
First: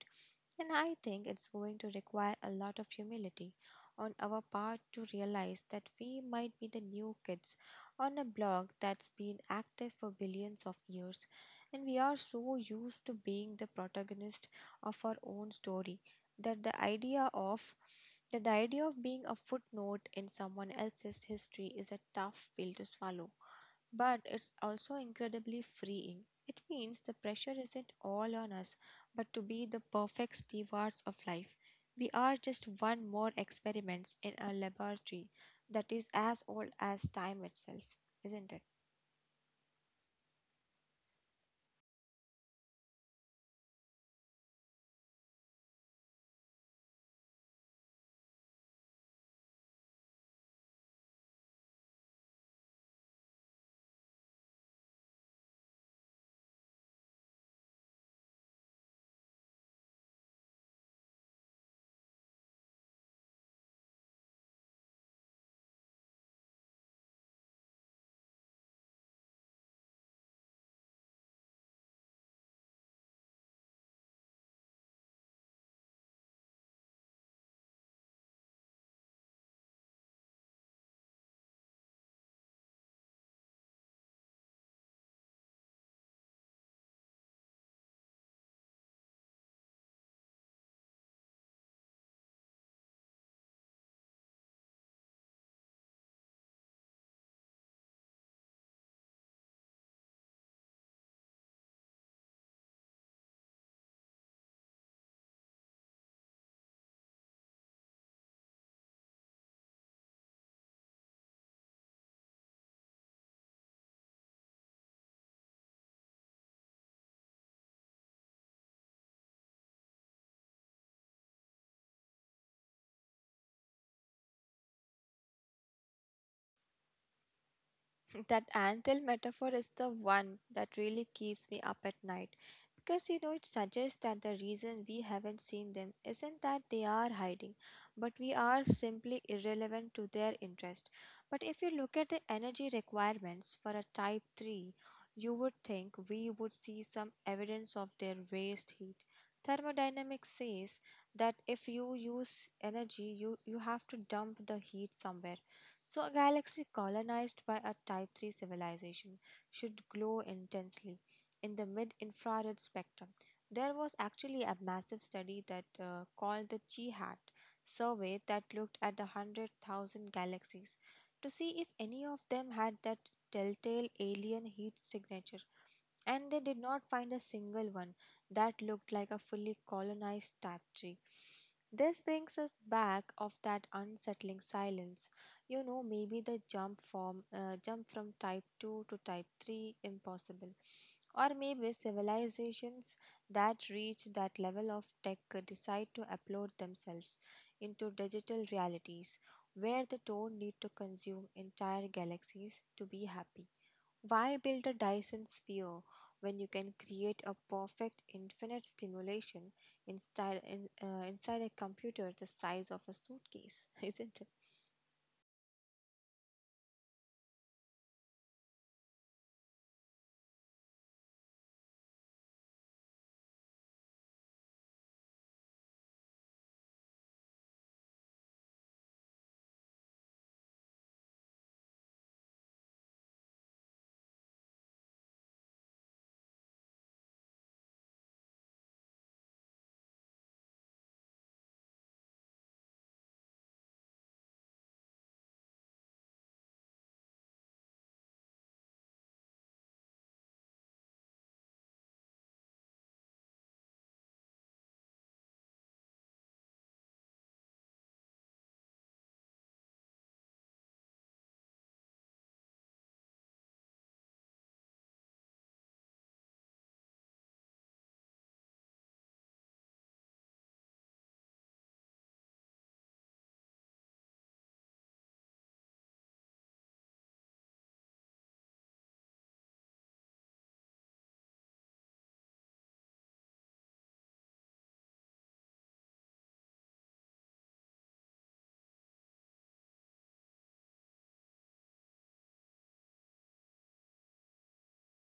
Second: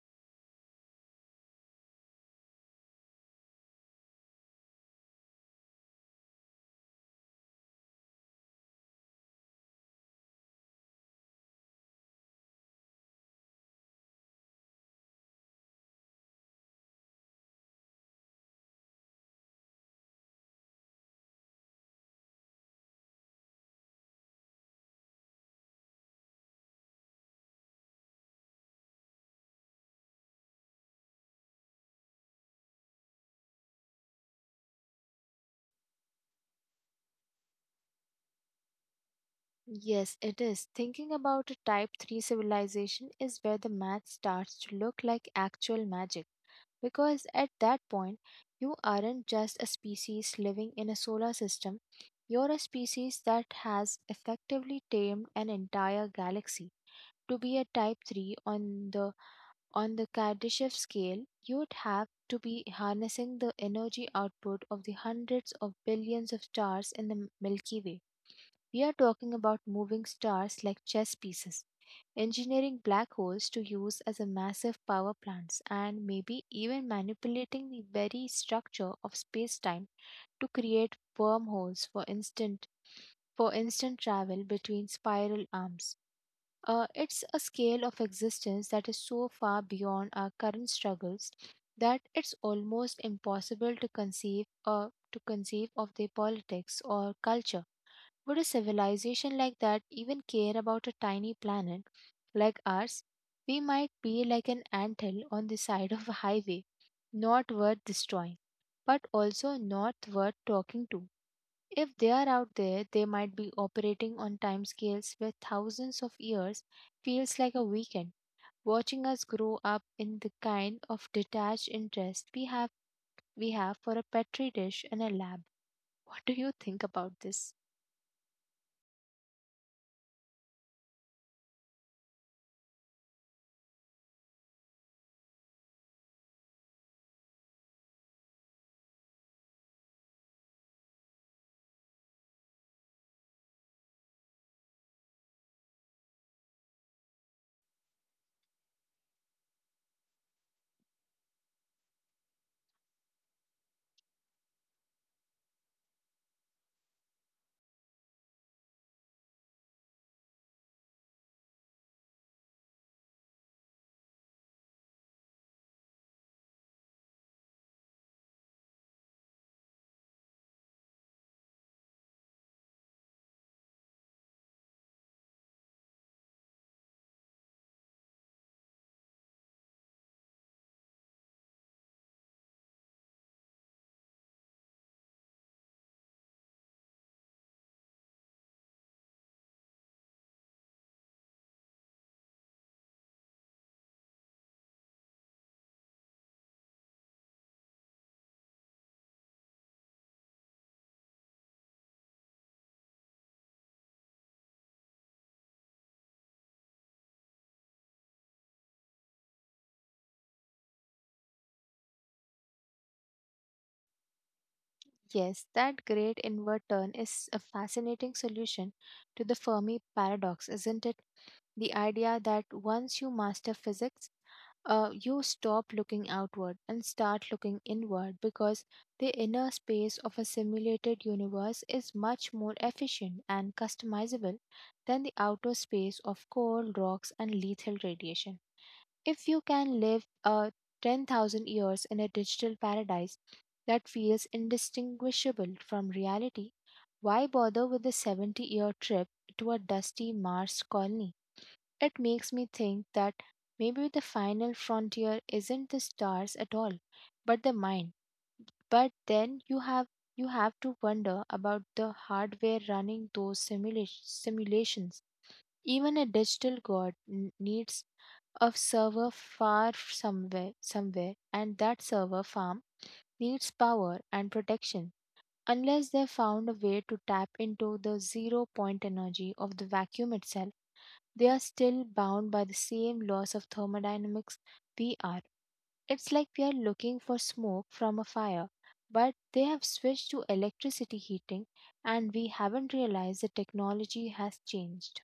And I think it's going to require a lot of humility on our part to realize that we might be the new kids on a block that's been active for billions of years, and we are so used to being the protagonist of our own story that the idea of being a footnote in someone else's history is a tough pill to swallow, but it's also incredibly freeing. It means the pressure isn't all on us, but to be the perfect stewards of life. We are just one more experiment in a laboratory that is as old as time itself, isn't it?
Yes, it is. Thinking about a Type 3 civilization is where the math starts to look like actual magic. Because at that point, you aren't just a species living in a solar system, you're a species that has effectively tamed an entire galaxy. To be a type 3 the on the Kardashev scale, you'd have to be harnessing the energy output of the hundreds of billions of stars in the Milky Way. We are talking about moving stars like chess pieces, engineering black holes to use as a massive power plants, and maybe even manipulating the very structure of space-time to create wormholes for instant travel between spiral arms. It's a scale of existence that is so far beyond our current struggles that it's almost impossible to conceive, or to conceive of their politics or culture. Would a civilization like that even care about a tiny planet like ours? We might be like an anthill on the side of a highway, not worth destroying, but also not worth talking to. If they are out there, they might be operating on timescales where thousands of years feels like a weekend, watching us grow up in the kind of detached interest we have for a petri dish and a lab. What do you think about this?
That anvil metaphor is the one that really keeps me up at night because, you know, it suggests that the reason we haven't seen them isn't that they are hiding, but we are simply irrelevant to their interest. But if you look at the energy requirements for a type 3, you would think we would see some evidence of their waste heat. Thermodynamics says that if you use energy, you have to dump the heat somewhere, so a galaxy colonized by a Type 3 civilization should glow intensely in the mid infrared spectrum. There was actually a massive study that called the Chi-Hat survey that looked at the 100,000 galaxies to see if any of them had that telltale alien heat signature, and they did not find a single one that looked like a fully colonized tapestry. This brings us back of that unsettling silence. You know, maybe the jump from type 2 to type 3 impossible. Or maybe civilizations that reach that level of tech could decide to upload themselves into digital realities where they don't need to consume entire galaxies to be happy. Why build a Dyson sphere when you can create a perfect infinite stimulation inside a computer the size of a suitcase, isn't it?
Yes, that great inward turn is a fascinating solution to the Fermi paradox, isn't it? The idea that once you master physics, you stop looking outward and start looking inward, because the inner space of a simulated universe is much more efficient and customizable than the outer space of cold rocks and lethal radiation. If you can live 10,000 years in a digital paradise that feels indistinguishable from reality, why bother with the 70-year trip to a dusty Mars colony? It makes me think that maybe the final frontier isn't the stars at all, but the mind. But then you have to wonder about the hardware running those simulations. Even a digital god needs a server far somewhere, and that server farm needs power and protection. Unless they found a way to tap into the zero-point energy of the vacuum itself, they are still bound by the same laws of thermodynamics we are. It's like we are looking for smoke from a fire, but they have switched to electricity heating and we haven't realized the technology has changed.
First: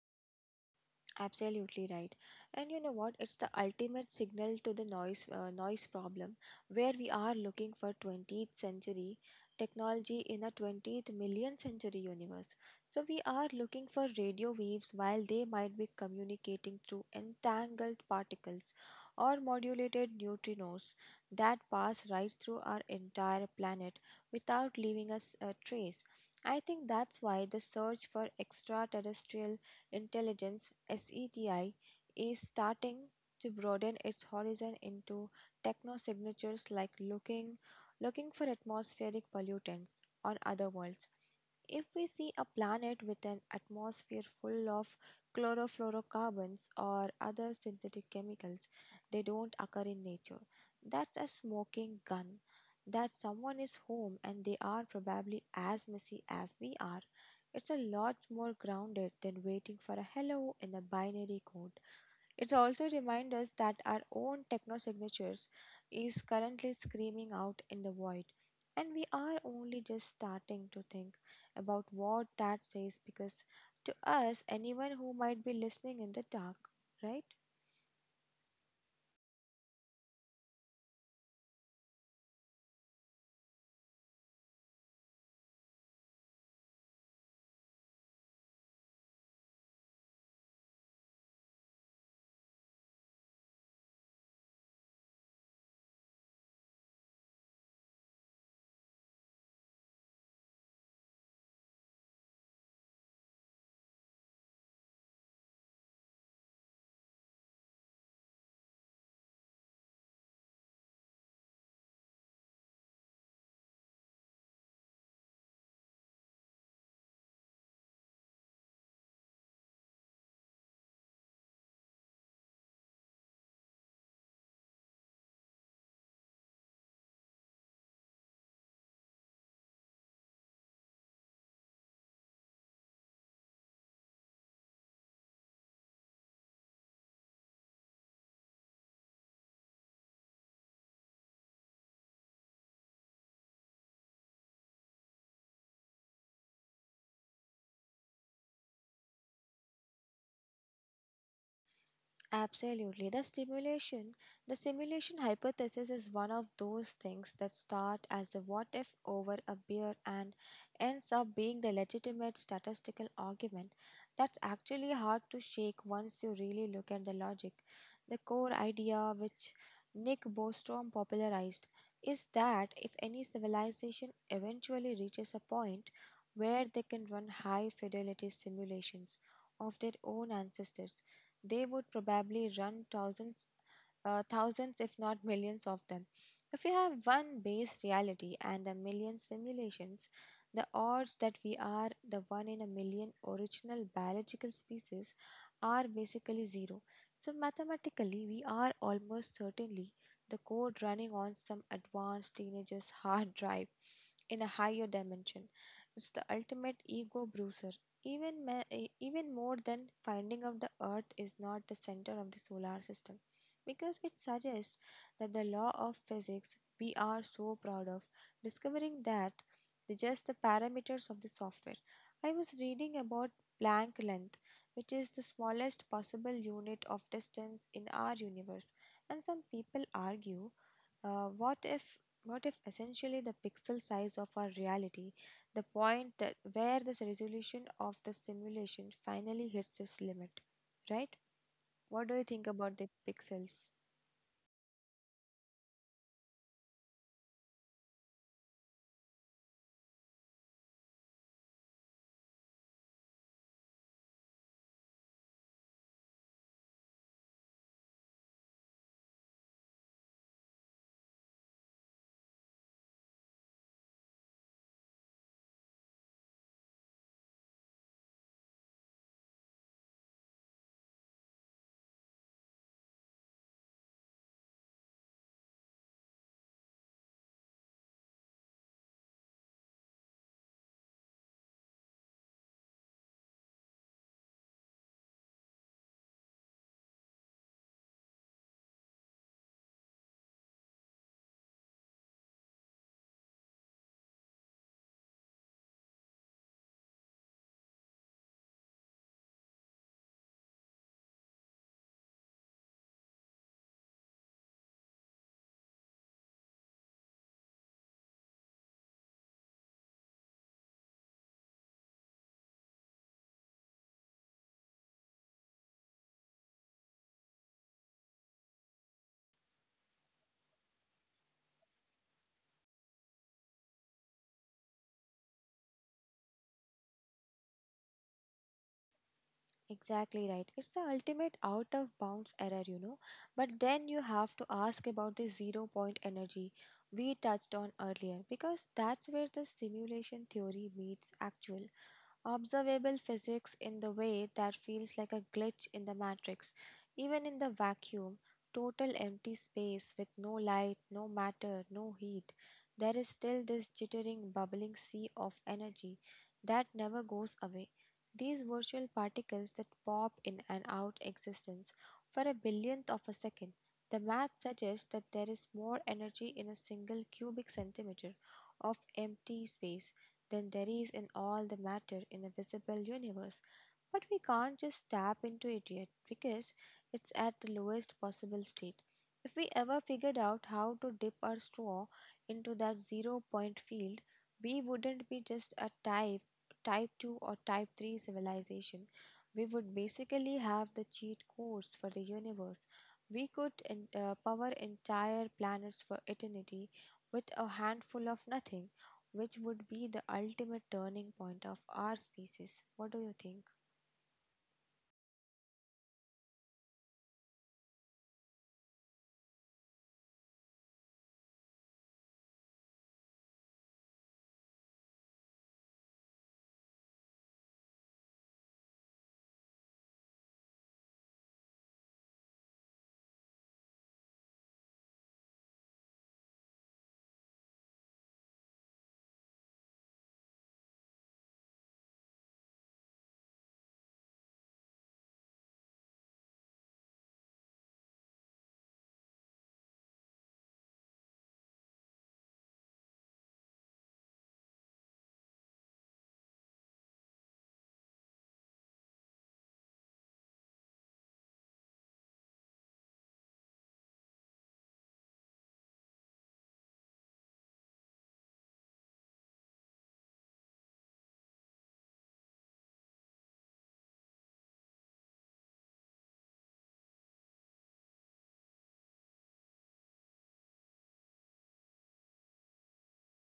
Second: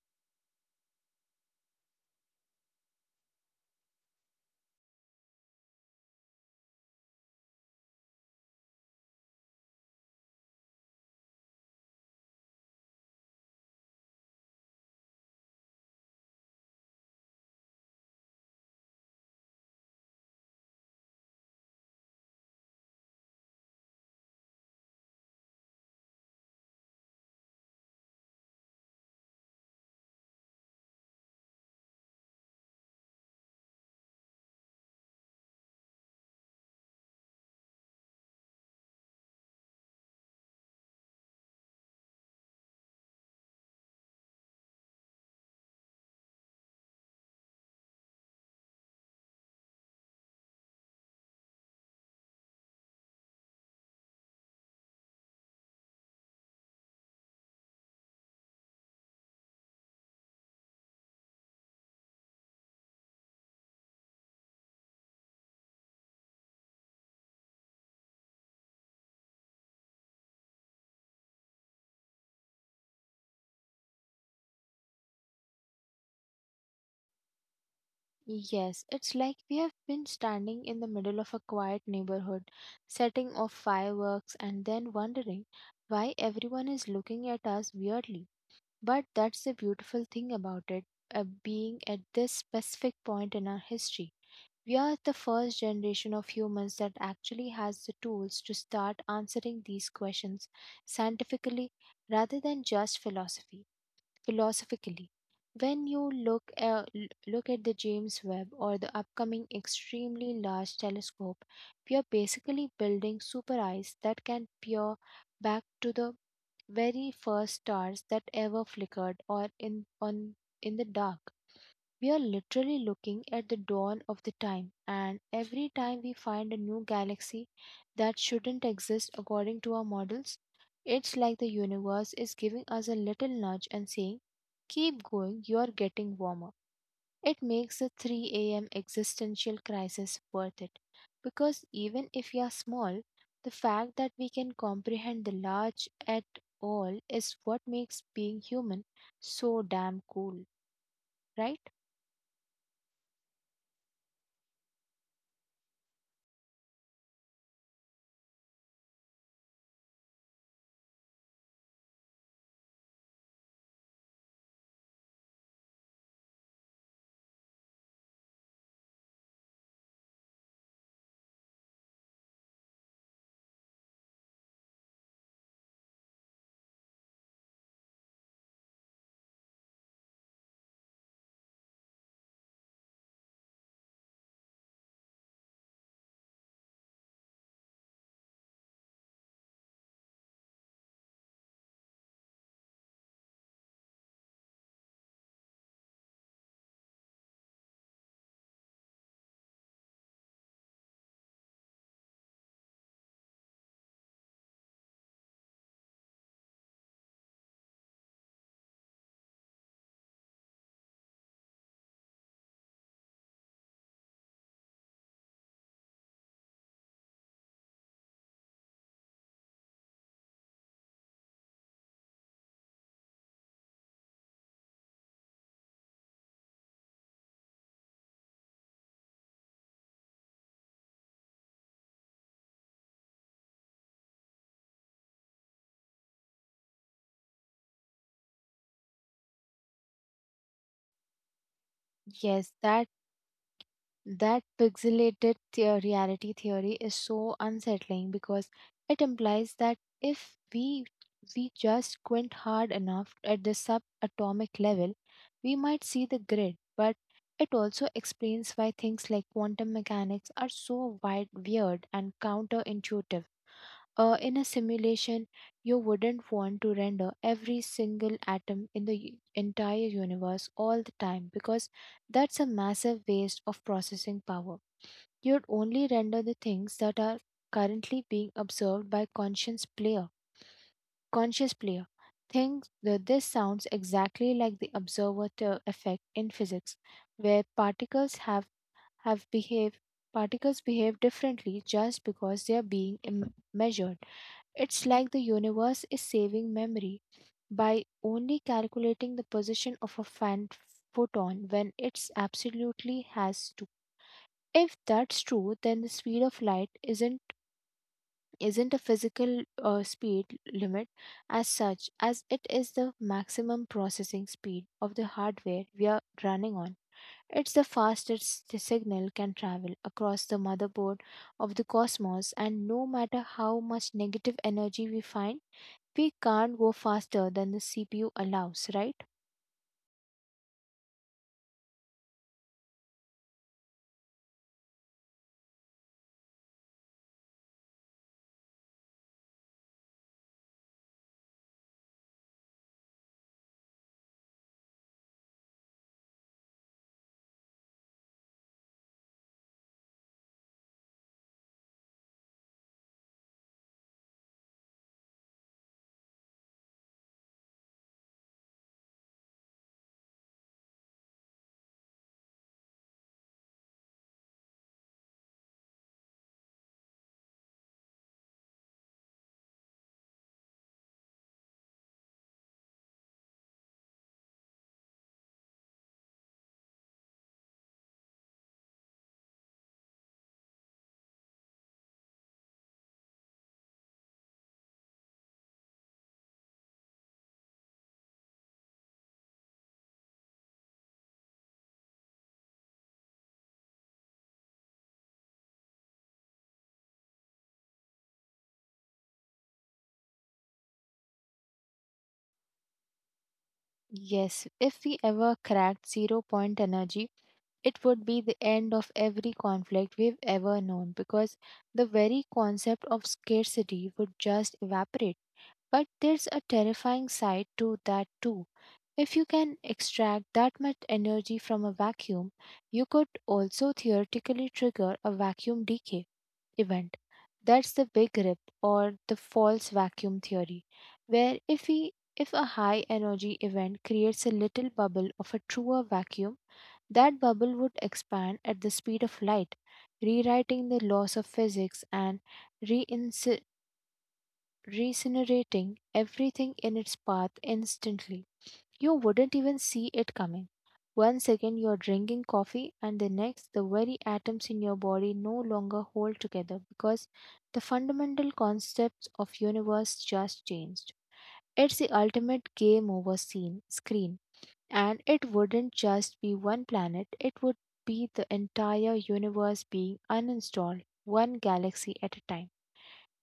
Absolutely right. And you know what? It's the ultimate signal to the noise noise problem where we are looking for 20th century technology in a 20th million century universe. So we are looking for radio waves while they might be communicating through entangled particles or modulated neutrinos that pass right through our entire planet without leaving us a trace. I think that's why the search for extraterrestrial intelligence SETI is starting to broaden its horizon into technosignatures like looking for atmospheric pollutants on other worlds. If we see a planet with an atmosphere full of chlorofluorocarbons or other synthetic chemicals, they don't occur in nature. That's a smoking gun. That someone is home and they are probably as messy as we are. It's a lot more grounded than waiting for a hello in a binary code. It also reminds us that our own techno signatures is currently screaming out in the void, and we are only just starting to think about what that says because to us, anyone who might be listening in the dark, right?
Yes, it's like we have been standing in the middle of a quiet neighborhood, setting off fireworks and then wondering why everyone is looking at us weirdly. But that's the beautiful thing about it, being at this specific point in our history. We are the first generation of humans that actually has the tools to start answering these questions scientifically rather than just philosophy philosophically. When you look at the James Webb or the upcoming extremely large telescope, we are basically building super eyes that can peer back to the very first stars that ever flickered or in on in the dark. We are literally looking at the dawn of the time, and every time we find a new galaxy that shouldn't exist according to our models, it's like the universe is giving us a little nudge and saying, keep going, you are getting warmer. It makes the 3 a.m. existential crisis worth it because even if we are small, the fact that we can comprehend the large at all is what makes being human so damn cool, right?
Absolutely. The simulation hypothesis is one of those things that start as a what if over a beer and ends up being the legitimate statistical argument that's actually hard to shake once you really look at the logic. The core idea, which Nick Bostrom popularized, is that if any civilization eventually reaches a point where they can run high fidelity simulations of their own ancestors, they would probably run thousands if not millions of them. If you have one base reality and a million simulations, the odds that we are the one in a million original biological species are basically zero. So mathematically we are almost certainly the code running on some advanced teenager's hard drive in a higher dimension. It's the ultimate ego bruiser, even more than finding out the Earth is not the center of the solar system, because it suggests that the law of physics we are so proud of, discovering that the just the parameters of the software. I was reading about Planck length, which is the smallest possible unit of distance in our universe, and some people argue, what if essentially the pixel size of our reality, the point that where this resolution of the simulation finally hits its limit, right? What do you think
Yes,
about
that
the pixels?
That pixelated reality theory is so unsettling because it implies that if we just squint hard enough at the subatomic level, we might see the grid. But it also explains why things like quantum mechanics are so weird and counterintuitive. In a simulation, you wouldn't want to render every single atom in the entire universe all the time because that's a massive waste of processing power. You'd only render the things that are currently being observed by conscious player. Conscious player. Things that This sounds exactly like the observer effect in physics, where have behave particles behave differently just because they are being measured. It's like the universe is saving memory by only calculating the position of a fan photon when it's absolutely has to. If that's true, then the speed of light isn't a physical speed limit as such as it is the maximum processing speed of the hardware we are running on. It's the fastest the signal can travel across the motherboard of the cosmos, and no matter how much negative energy we find, we can't go faster than the CPU allows, right?
Exactly right. It's the ultimate out of bounds error, you know. But then you have to ask about the zero point energy we touched on earlier, because that's where the simulation theory meets actual observable physics in the way that feels like a glitch in the matrix. Even in the vacuum, total empty space with no light, no matter, no heat, there is still this jittering, bubbling sea of energy that never goes away. These virtual particles that pop in and out existence for a billionth of a second. The math suggests that there is more energy in a single cubic centimeter of empty space than there is in all the matter in a visible universe. But we can't just tap into it yet because it's at the lowest possible state. If we ever figured out how to dip our straw into that zero point field, we wouldn't be just a type 2 or type 3 civilization. We would basically have the cheat codes for the universe. We could power entire planets for eternity with a handful of nothing, which would be the ultimate turning point of our species. What do you think?
Yes, if we ever cracked zero point energy, it would be the end of every conflict we've ever known because the very concept of scarcity would just evaporate. But there's a terrifying side to that too. If you can extract that much energy from a vacuum, you could also theoretically trigger a vacuum decay event. That's the big rip or the false vacuum theory, where if a high energy event creates a little bubble of a truer vacuum, that bubble would expand at the speed of light, rewriting the laws of physics and reinci- reincinerating everything in its path instantly. You wouldn't even see it coming. One second you're drinking coffee, and the next, the very atoms in your body no longer hold together because the fundamental concepts of universe just changed. It's the ultimate game over screen, and it wouldn't just be one planet, it would be the entire universe being uninstalled, one galaxy at a time.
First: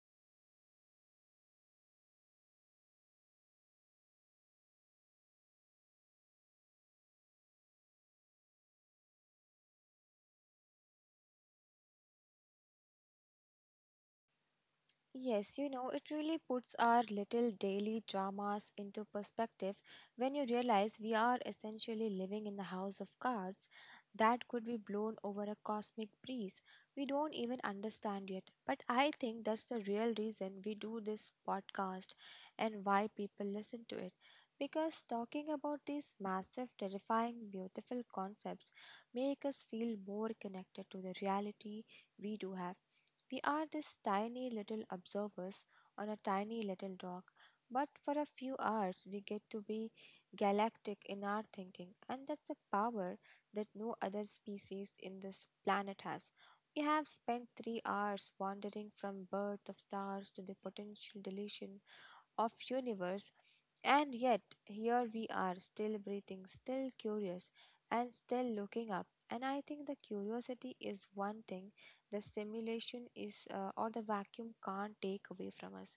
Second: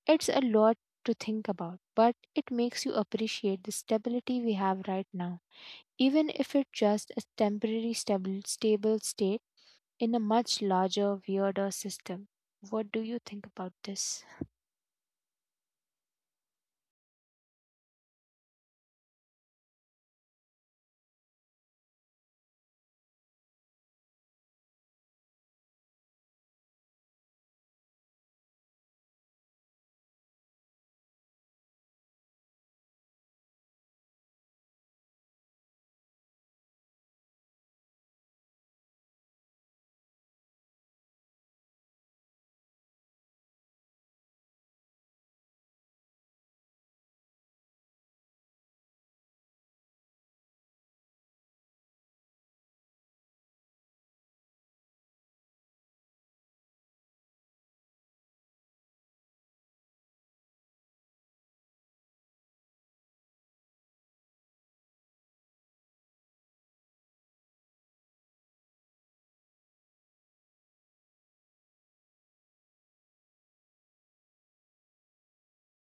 It's a lot to think about, but it makes you appreciate the stability we have right now even if it's just a temporary stable state in a much larger, weirder system. What do you think about this?
Yes, you know, it really puts our little daily dramas into perspective when you realize we are essentially living in the house of cards that could be blown over a cosmic breeze we don't even understand yet. But I think that's the real reason we do this podcast and why people listen to it. Because talking about these massive, terrifying, beautiful concepts make us feel more connected to the reality we do have. We are these tiny little observers on a tiny little rock, but for a few hours we get to be galactic in our thinking, and that's a power that no other species in this planet has. We have spent 3 hours wandering from birth of stars to the potential deletion of universe, and yet here we are, still breathing, still curious, and still looking up. And I think the curiosity is one thing the simulation is, or the vacuum, can't take away from us.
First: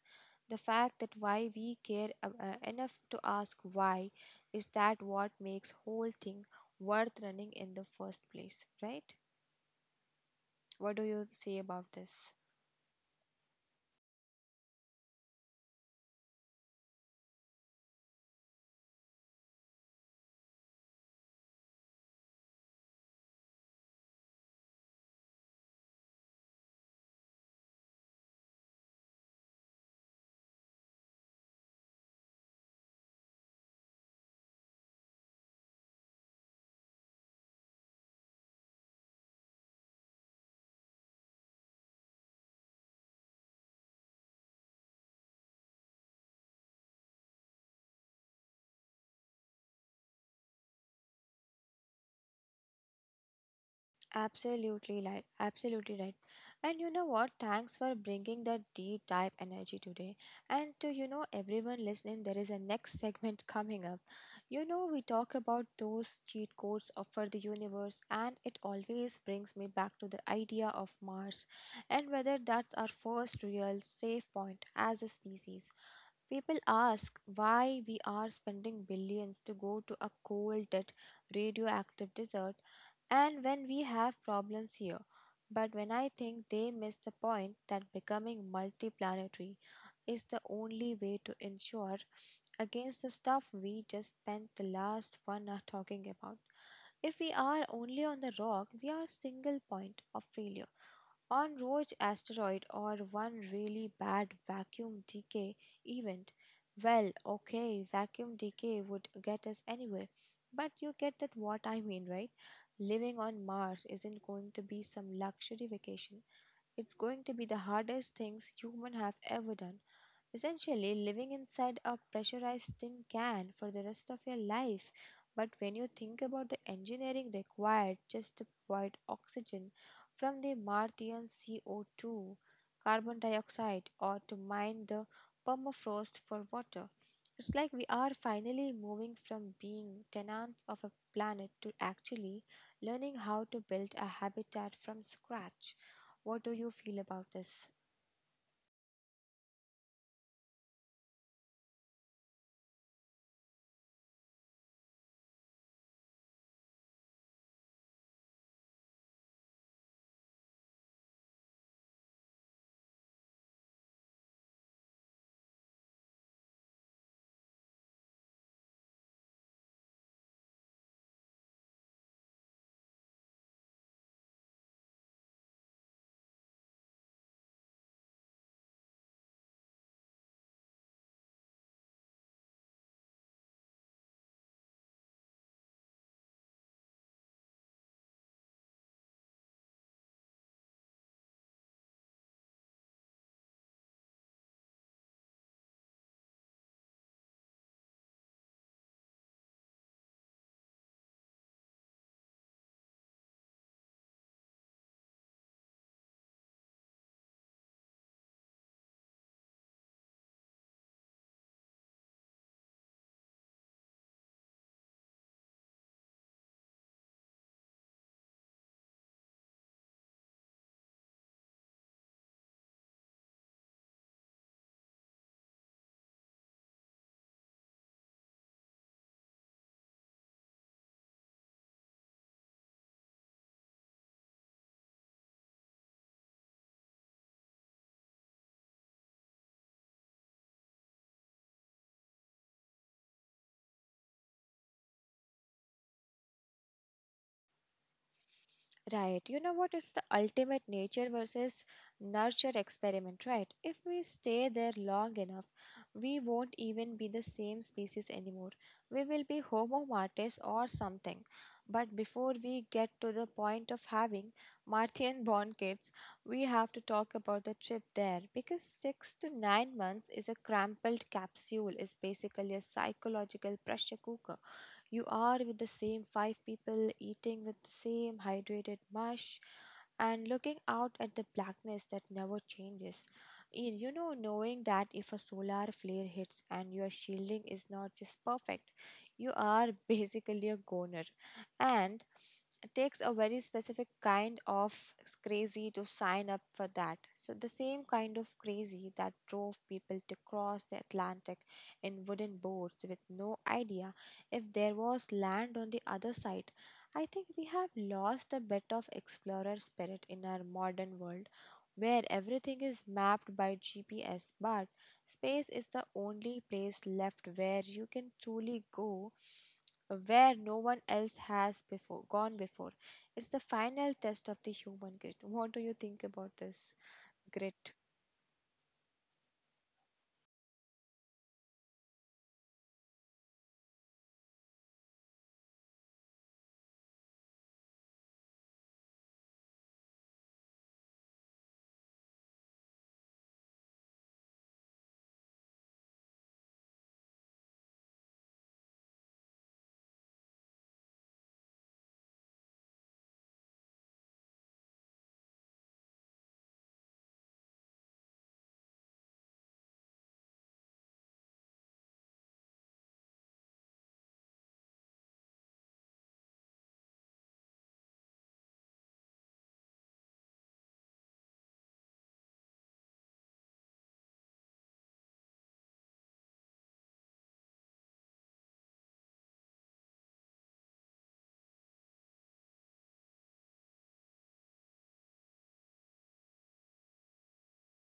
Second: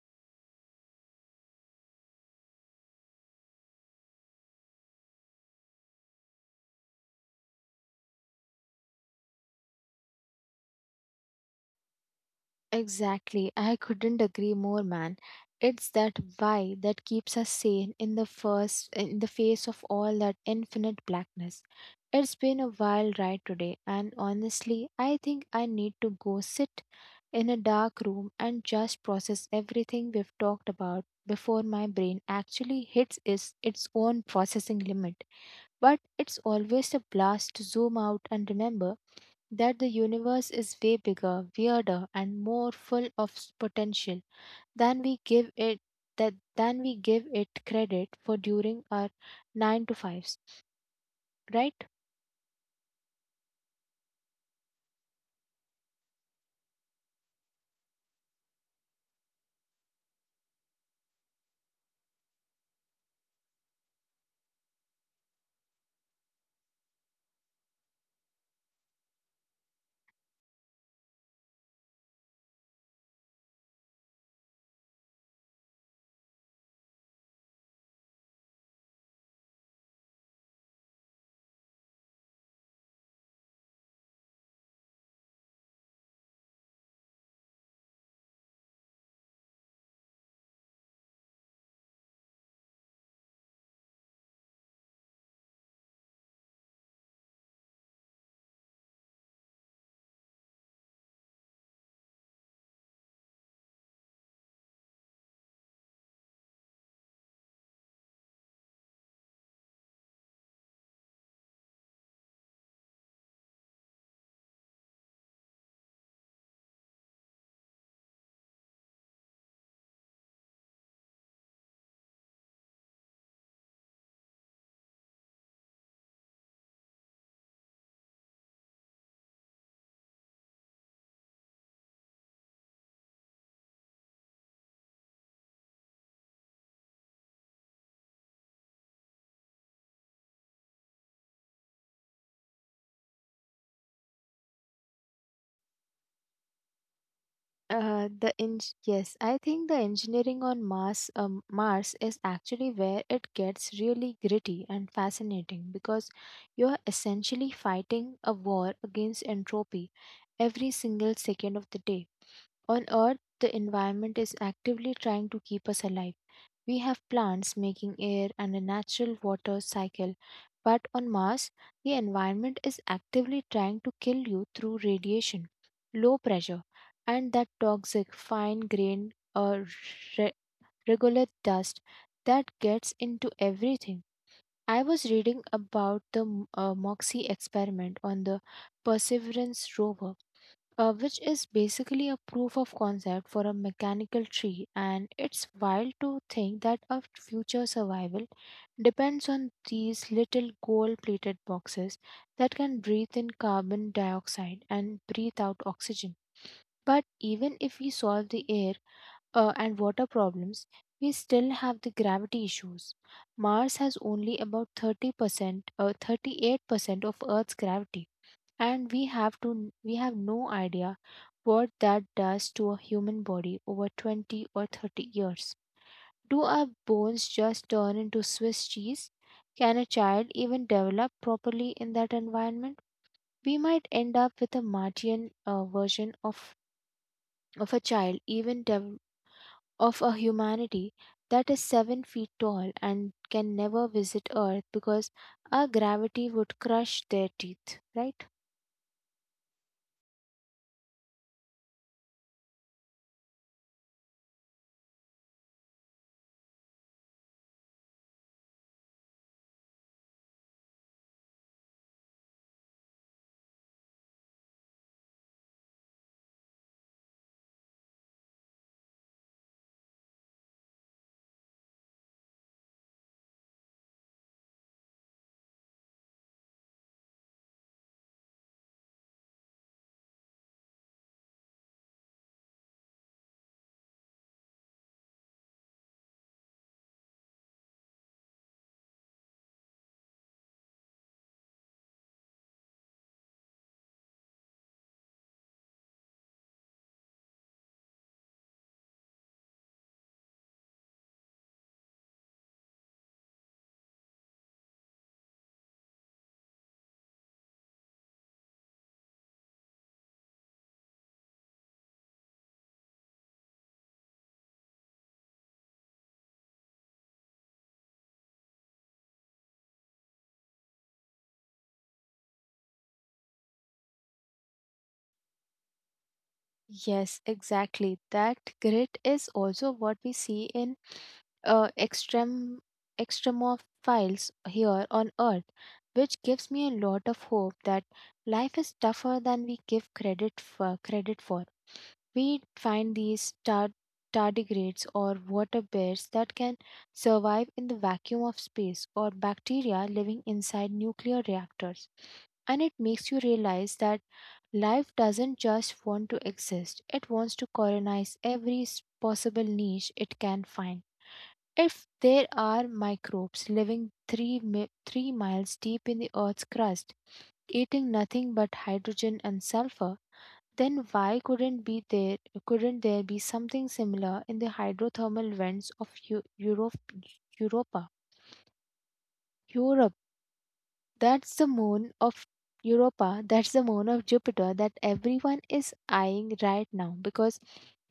The fact that why we care enough to ask why is that what makes whole thing worth running in the first place, right? What do you say about this?
Exactly. I couldn't agree more, man. It's that why that keeps us sane in the first in the face of all that infinite blackness. It's been a wild ride today, and honestly, I think I need to go sit in a dark room and just process everything we've talked about before my brain actually hits its own processing limit. But it's always a blast to zoom out and remember that the universe is way bigger, weirder, and more full of potential than we give it than we give it credit for during our nine to fives, right?
Absolutely right. Absolutely right. And you know what? Thanks for bringing the deep dive energy today. And to, you know, everyone listening, there is a next segment coming up. You know we talk about those cheat codes of for the universe, and it always brings me back to the idea of Mars, and whether that's our first real safe point as a species. People ask why we are spending billions to go to a cold, dead, radioactive desert and when we have problems here. But when I think they miss the point that becoming multiplanetary is the only way to ensure against the stuff we just spent the last 1 hour talking about. If we are only on the rock, we are single point of failure. On roach asteroid or one really bad vacuum decay event, well, okay, vacuum decay would get us anywhere, but you get that what I mean, right? Living on Mars isn't going to be some luxury vacation. It's going to be the hardest things human have ever done. Essentially, living inside a pressurized tin can for the rest of your life. But when you think about the engineering required just to provide oxygen from the Martian CO2, carbon dioxide, or to mine the permafrost for water, it's like we are finally moving from being tenants of a planet to actually learning how to build a habitat from scratch. What do you feel about this?
The eng yes, I think the engineering on Mars, Mars is actually where it gets really gritty and fascinating because you are essentially fighting a war against entropy every single second of the day. On Earth, the environment is actively trying to keep us alive. We have plants making air and a natural water cycle. But on Mars, the environment is actively trying to kill you through radiation, low pressure, and that toxic fine grained or re- regular dust that gets into everything. I was reading about the MOXIE experiment on the Perseverance rover, which is basically a proof of concept for a mechanical tree. And it's wild to think that our future survival depends on these little gold plated boxes that can breathe in carbon dioxide and breathe out oxygen. But even if we solve the air and water problems, we still have the gravity issues. Mars has only about 38% of Earth's gravity, and we have no idea what that does to a human body over 20 or 30 years. Do our bones just turn into swiss cheese? Can a child even develop properly in that environment? We might end up with a martian version of a child even dev- of a humanity that is 7 feet tall and can never visit earth because our gravity would crush their teeth, right?
Right. You know what? It's the ultimate nature versus nurture experiment, right? If we stay there long enough, we won't even be the same species anymore. We will be Homo martes or something. But before we get to the point of having Martian born kids, we have to talk about the trip there, because 6 to 9 months is a crumpled capsule, is basically a psychological pressure cooker. You are with the same five people, eating with the same hydrated mush, and looking out at the blackness that never changes. You know, knowing that if a solar flare hits and your shielding is not just perfect, you are basically a goner. And it takes a very specific kind of crazy to sign up for that. So, the same kind of crazy that drove people to cross the Atlantic in wooden boats with no idea if there was land on the other side. I think we have lost a bit of explorer spirit in our modern world where everything is mapped by GPS, but space is the only place left where you can truly go where no one else has before gone before. It's the final test of the human grit. What do you think about this
Yes,
grit?
exactly. That grit is also what we see in extreme extremophiles here on Earth, which gives me a lot of hope that life is tougher than we give credit for. We find these tardigrades or water bears that can survive in the vacuum of space, or bacteria living inside nuclear reactors, and it makes you realize that life doesn't just want to exist, it wants to colonize every possible niche it can find. If there are microbes living three miles deep in the Earth's crust, eating nothing but hydrogen and sulfur, then why couldn't be there couldn't there be something similar in the hydrothermal vents of Eu- Europe Europa? Europe That's the moon of Jupiter that everyone is eyeing right now because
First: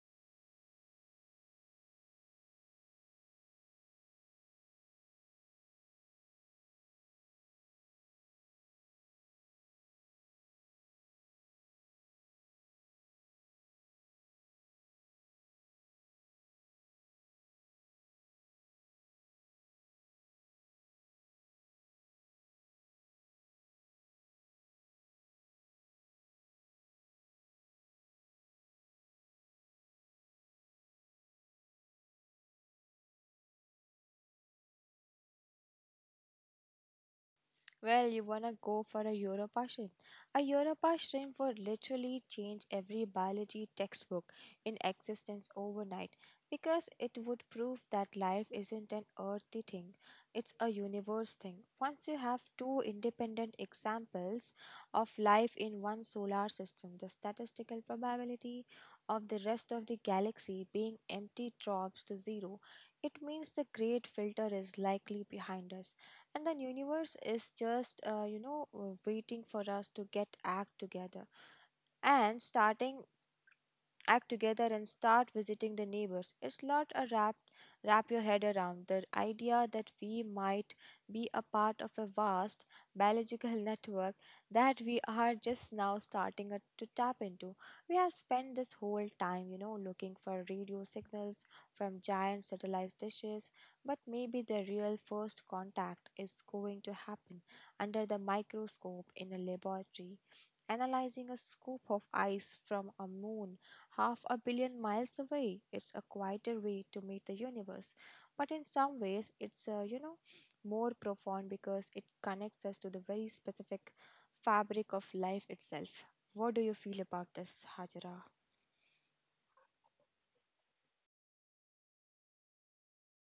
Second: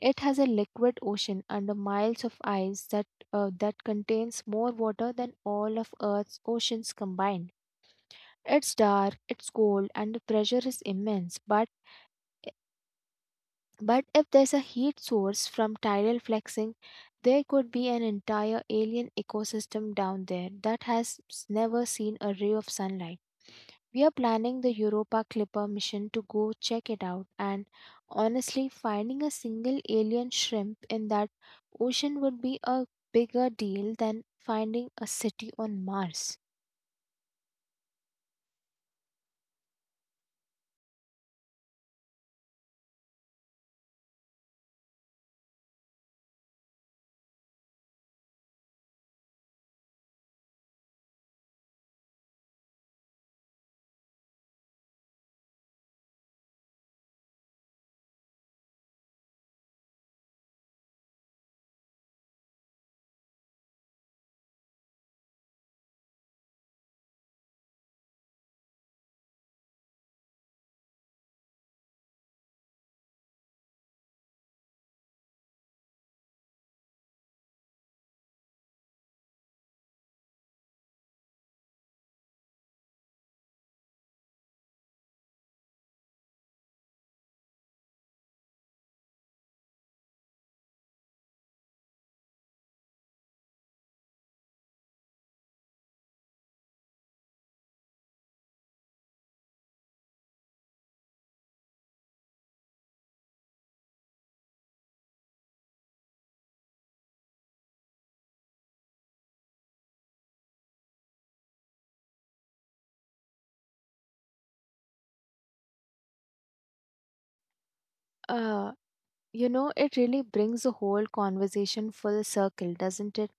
it has a liquid ocean under miles of ice that that contains more water than all of Earth's oceans combined. It's dark, it's cold, and the pressure is immense, but if there's a heat source from tidal flexing, there could be an entire alien ecosystem down there that has never seen a ray of sunlight. We are planning the Europa Clipper mission to go check it out, and honestly, finding a single alien shrimp in that ocean would be a bigger deal than finding a city on Mars.
Well, you wanna go for a Europassion? A Europassion would literally change every biology textbook in existence overnight, because it would prove that life isn't an earthy thing, it's a universe thing. Once you have two independent examples of life in one solar system, the statistical probability of the rest of the galaxy being empty drops to zero. It means the great filter is likely behind us and the universe is just, you know, waiting for us to get act together and start visiting the neighbors. It's not a wrap your head around the idea that we might be a part of a vast biological network that we are just now to tap into. We have spent this whole time, you know, looking for radio signals from giant satellite dishes, but maybe the real first contact is going to happen under the microscope in a laboratory analyzing a scoop of ice from a moon half a billion miles away. It's a quieter way to meet the universe, but in some ways, it's, you know, more profound because it connects us to the very specific fabric of life itself. What do you feel about this, Hajra?
Uh, you know, it really brings the whole conversation full circle, doesn't it?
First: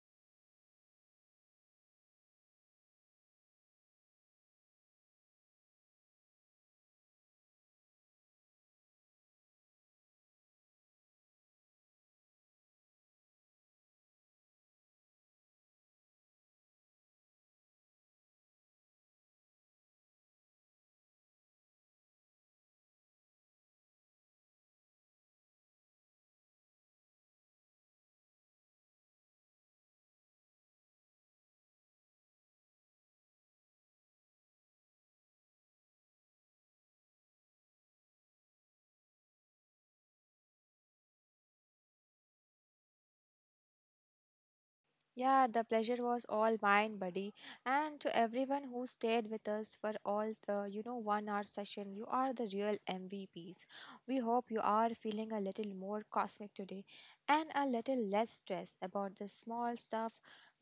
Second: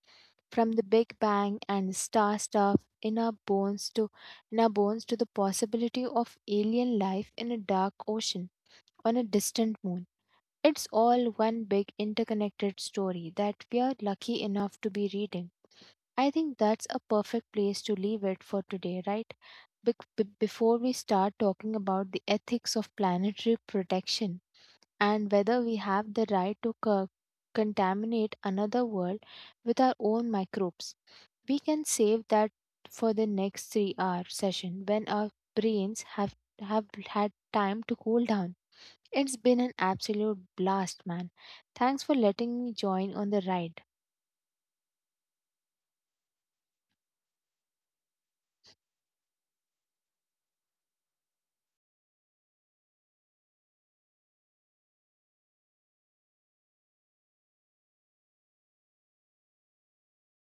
From the Big Bang and star stuff in our bones to the possibility of alien life in a dark ocean on a distant moon. It's all one big interconnected story that we are lucky enough to be reading. I think that's a perfect place to leave it for today, right? Before we start talking about the ethics of planetary protection and whether we have the right to contaminate another world with our own microbes, we can save that for the next three-hour session when our brains have had time to cool down. It's been an absolute blast, man. Thanks for letting me join on the ride.
Yeah, the pleasure was all mine, buddy. And to everyone who stayed with us for all the, you know, 1 hour session, you are the real MVPs. We hope you are feeling a little more cosmic today and a little less stressed about the small stuff.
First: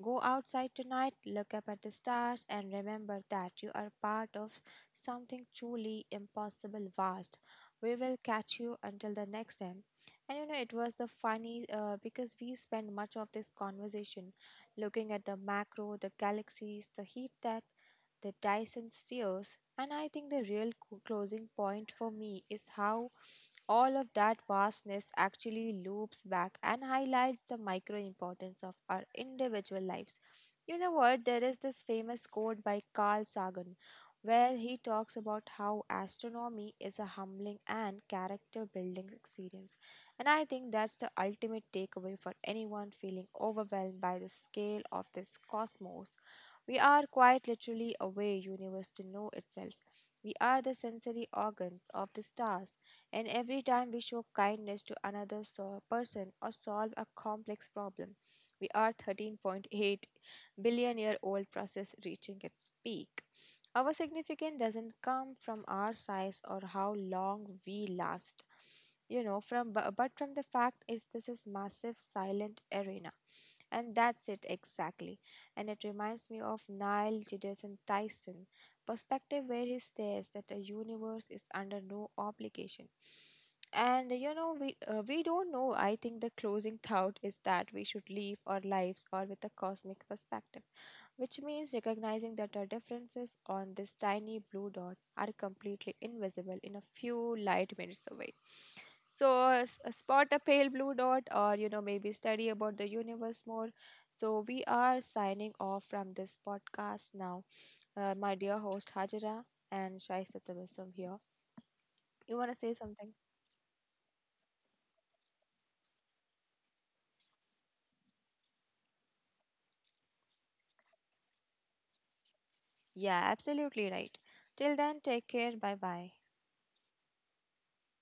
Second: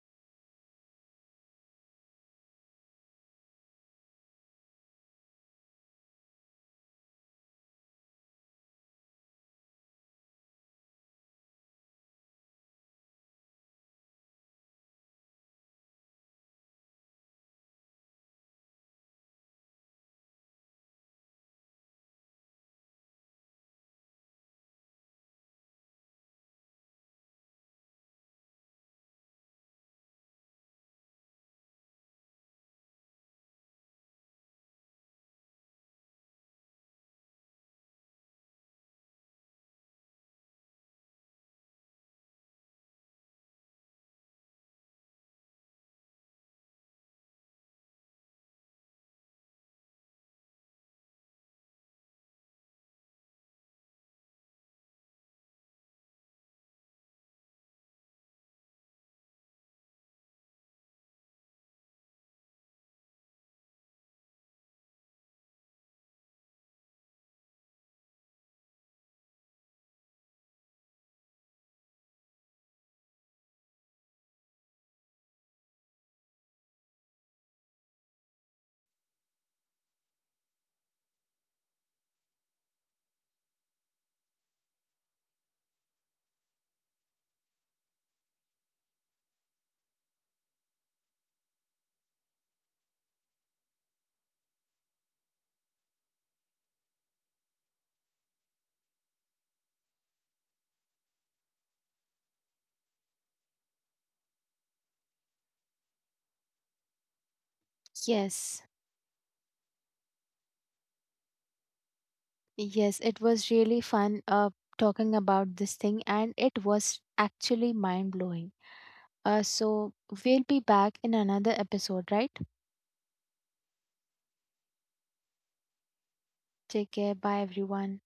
Go outside tonight, look up at the stars, and remember that you are part of something truly impossible vast. We will catch you until the next time. And you know, it was the funny because we spent much of this conversation looking at the macro, the galaxies, the heat death, the Dyson spheres. And I think the real closing point for me is how all of that vastness actually loops back and highlights the micro importance of our individual lives. You know what? There is this famous quote by Carl Sagan where he talks about how astronomy is a humbling and character building experience. And I think that's the ultimate takeaway for anyone feeling overwhelmed by the scale of this cosmos. We are quite literally a way universe to know itself. We are the sensory organs of the stars, and every time we show kindness to another person or solve a complex problem, we are 13.8 billion year old process reaching its peak. Our significance doesn't come from our size or how long we last, you know, from but from the fact is this is massive silent arena. And that's it exactly. And it reminds me of Neil deGrasse Tyson perspective where he states that the universe is under no obligation. And you know, we don't know. I think the closing thought is that we should live our lives or with a cosmic perspective, which means recognizing that the differences on this tiny blue dot are completely invisible in a few light minutes away. So, spot a pale blue dot, or you know, maybe study about the universe more. So, we are signing off from this podcast now. My dear
Yes,
host Hajira and Shaista Tabassum here. You want to say
yes,
something?
it was really fun talking about this thing, and it was actually mind blowing. So, we'll be back in another episode, right?
Yeah, absolutely right. Till then, take care. Bye bye.
Take care. Bye, everyone.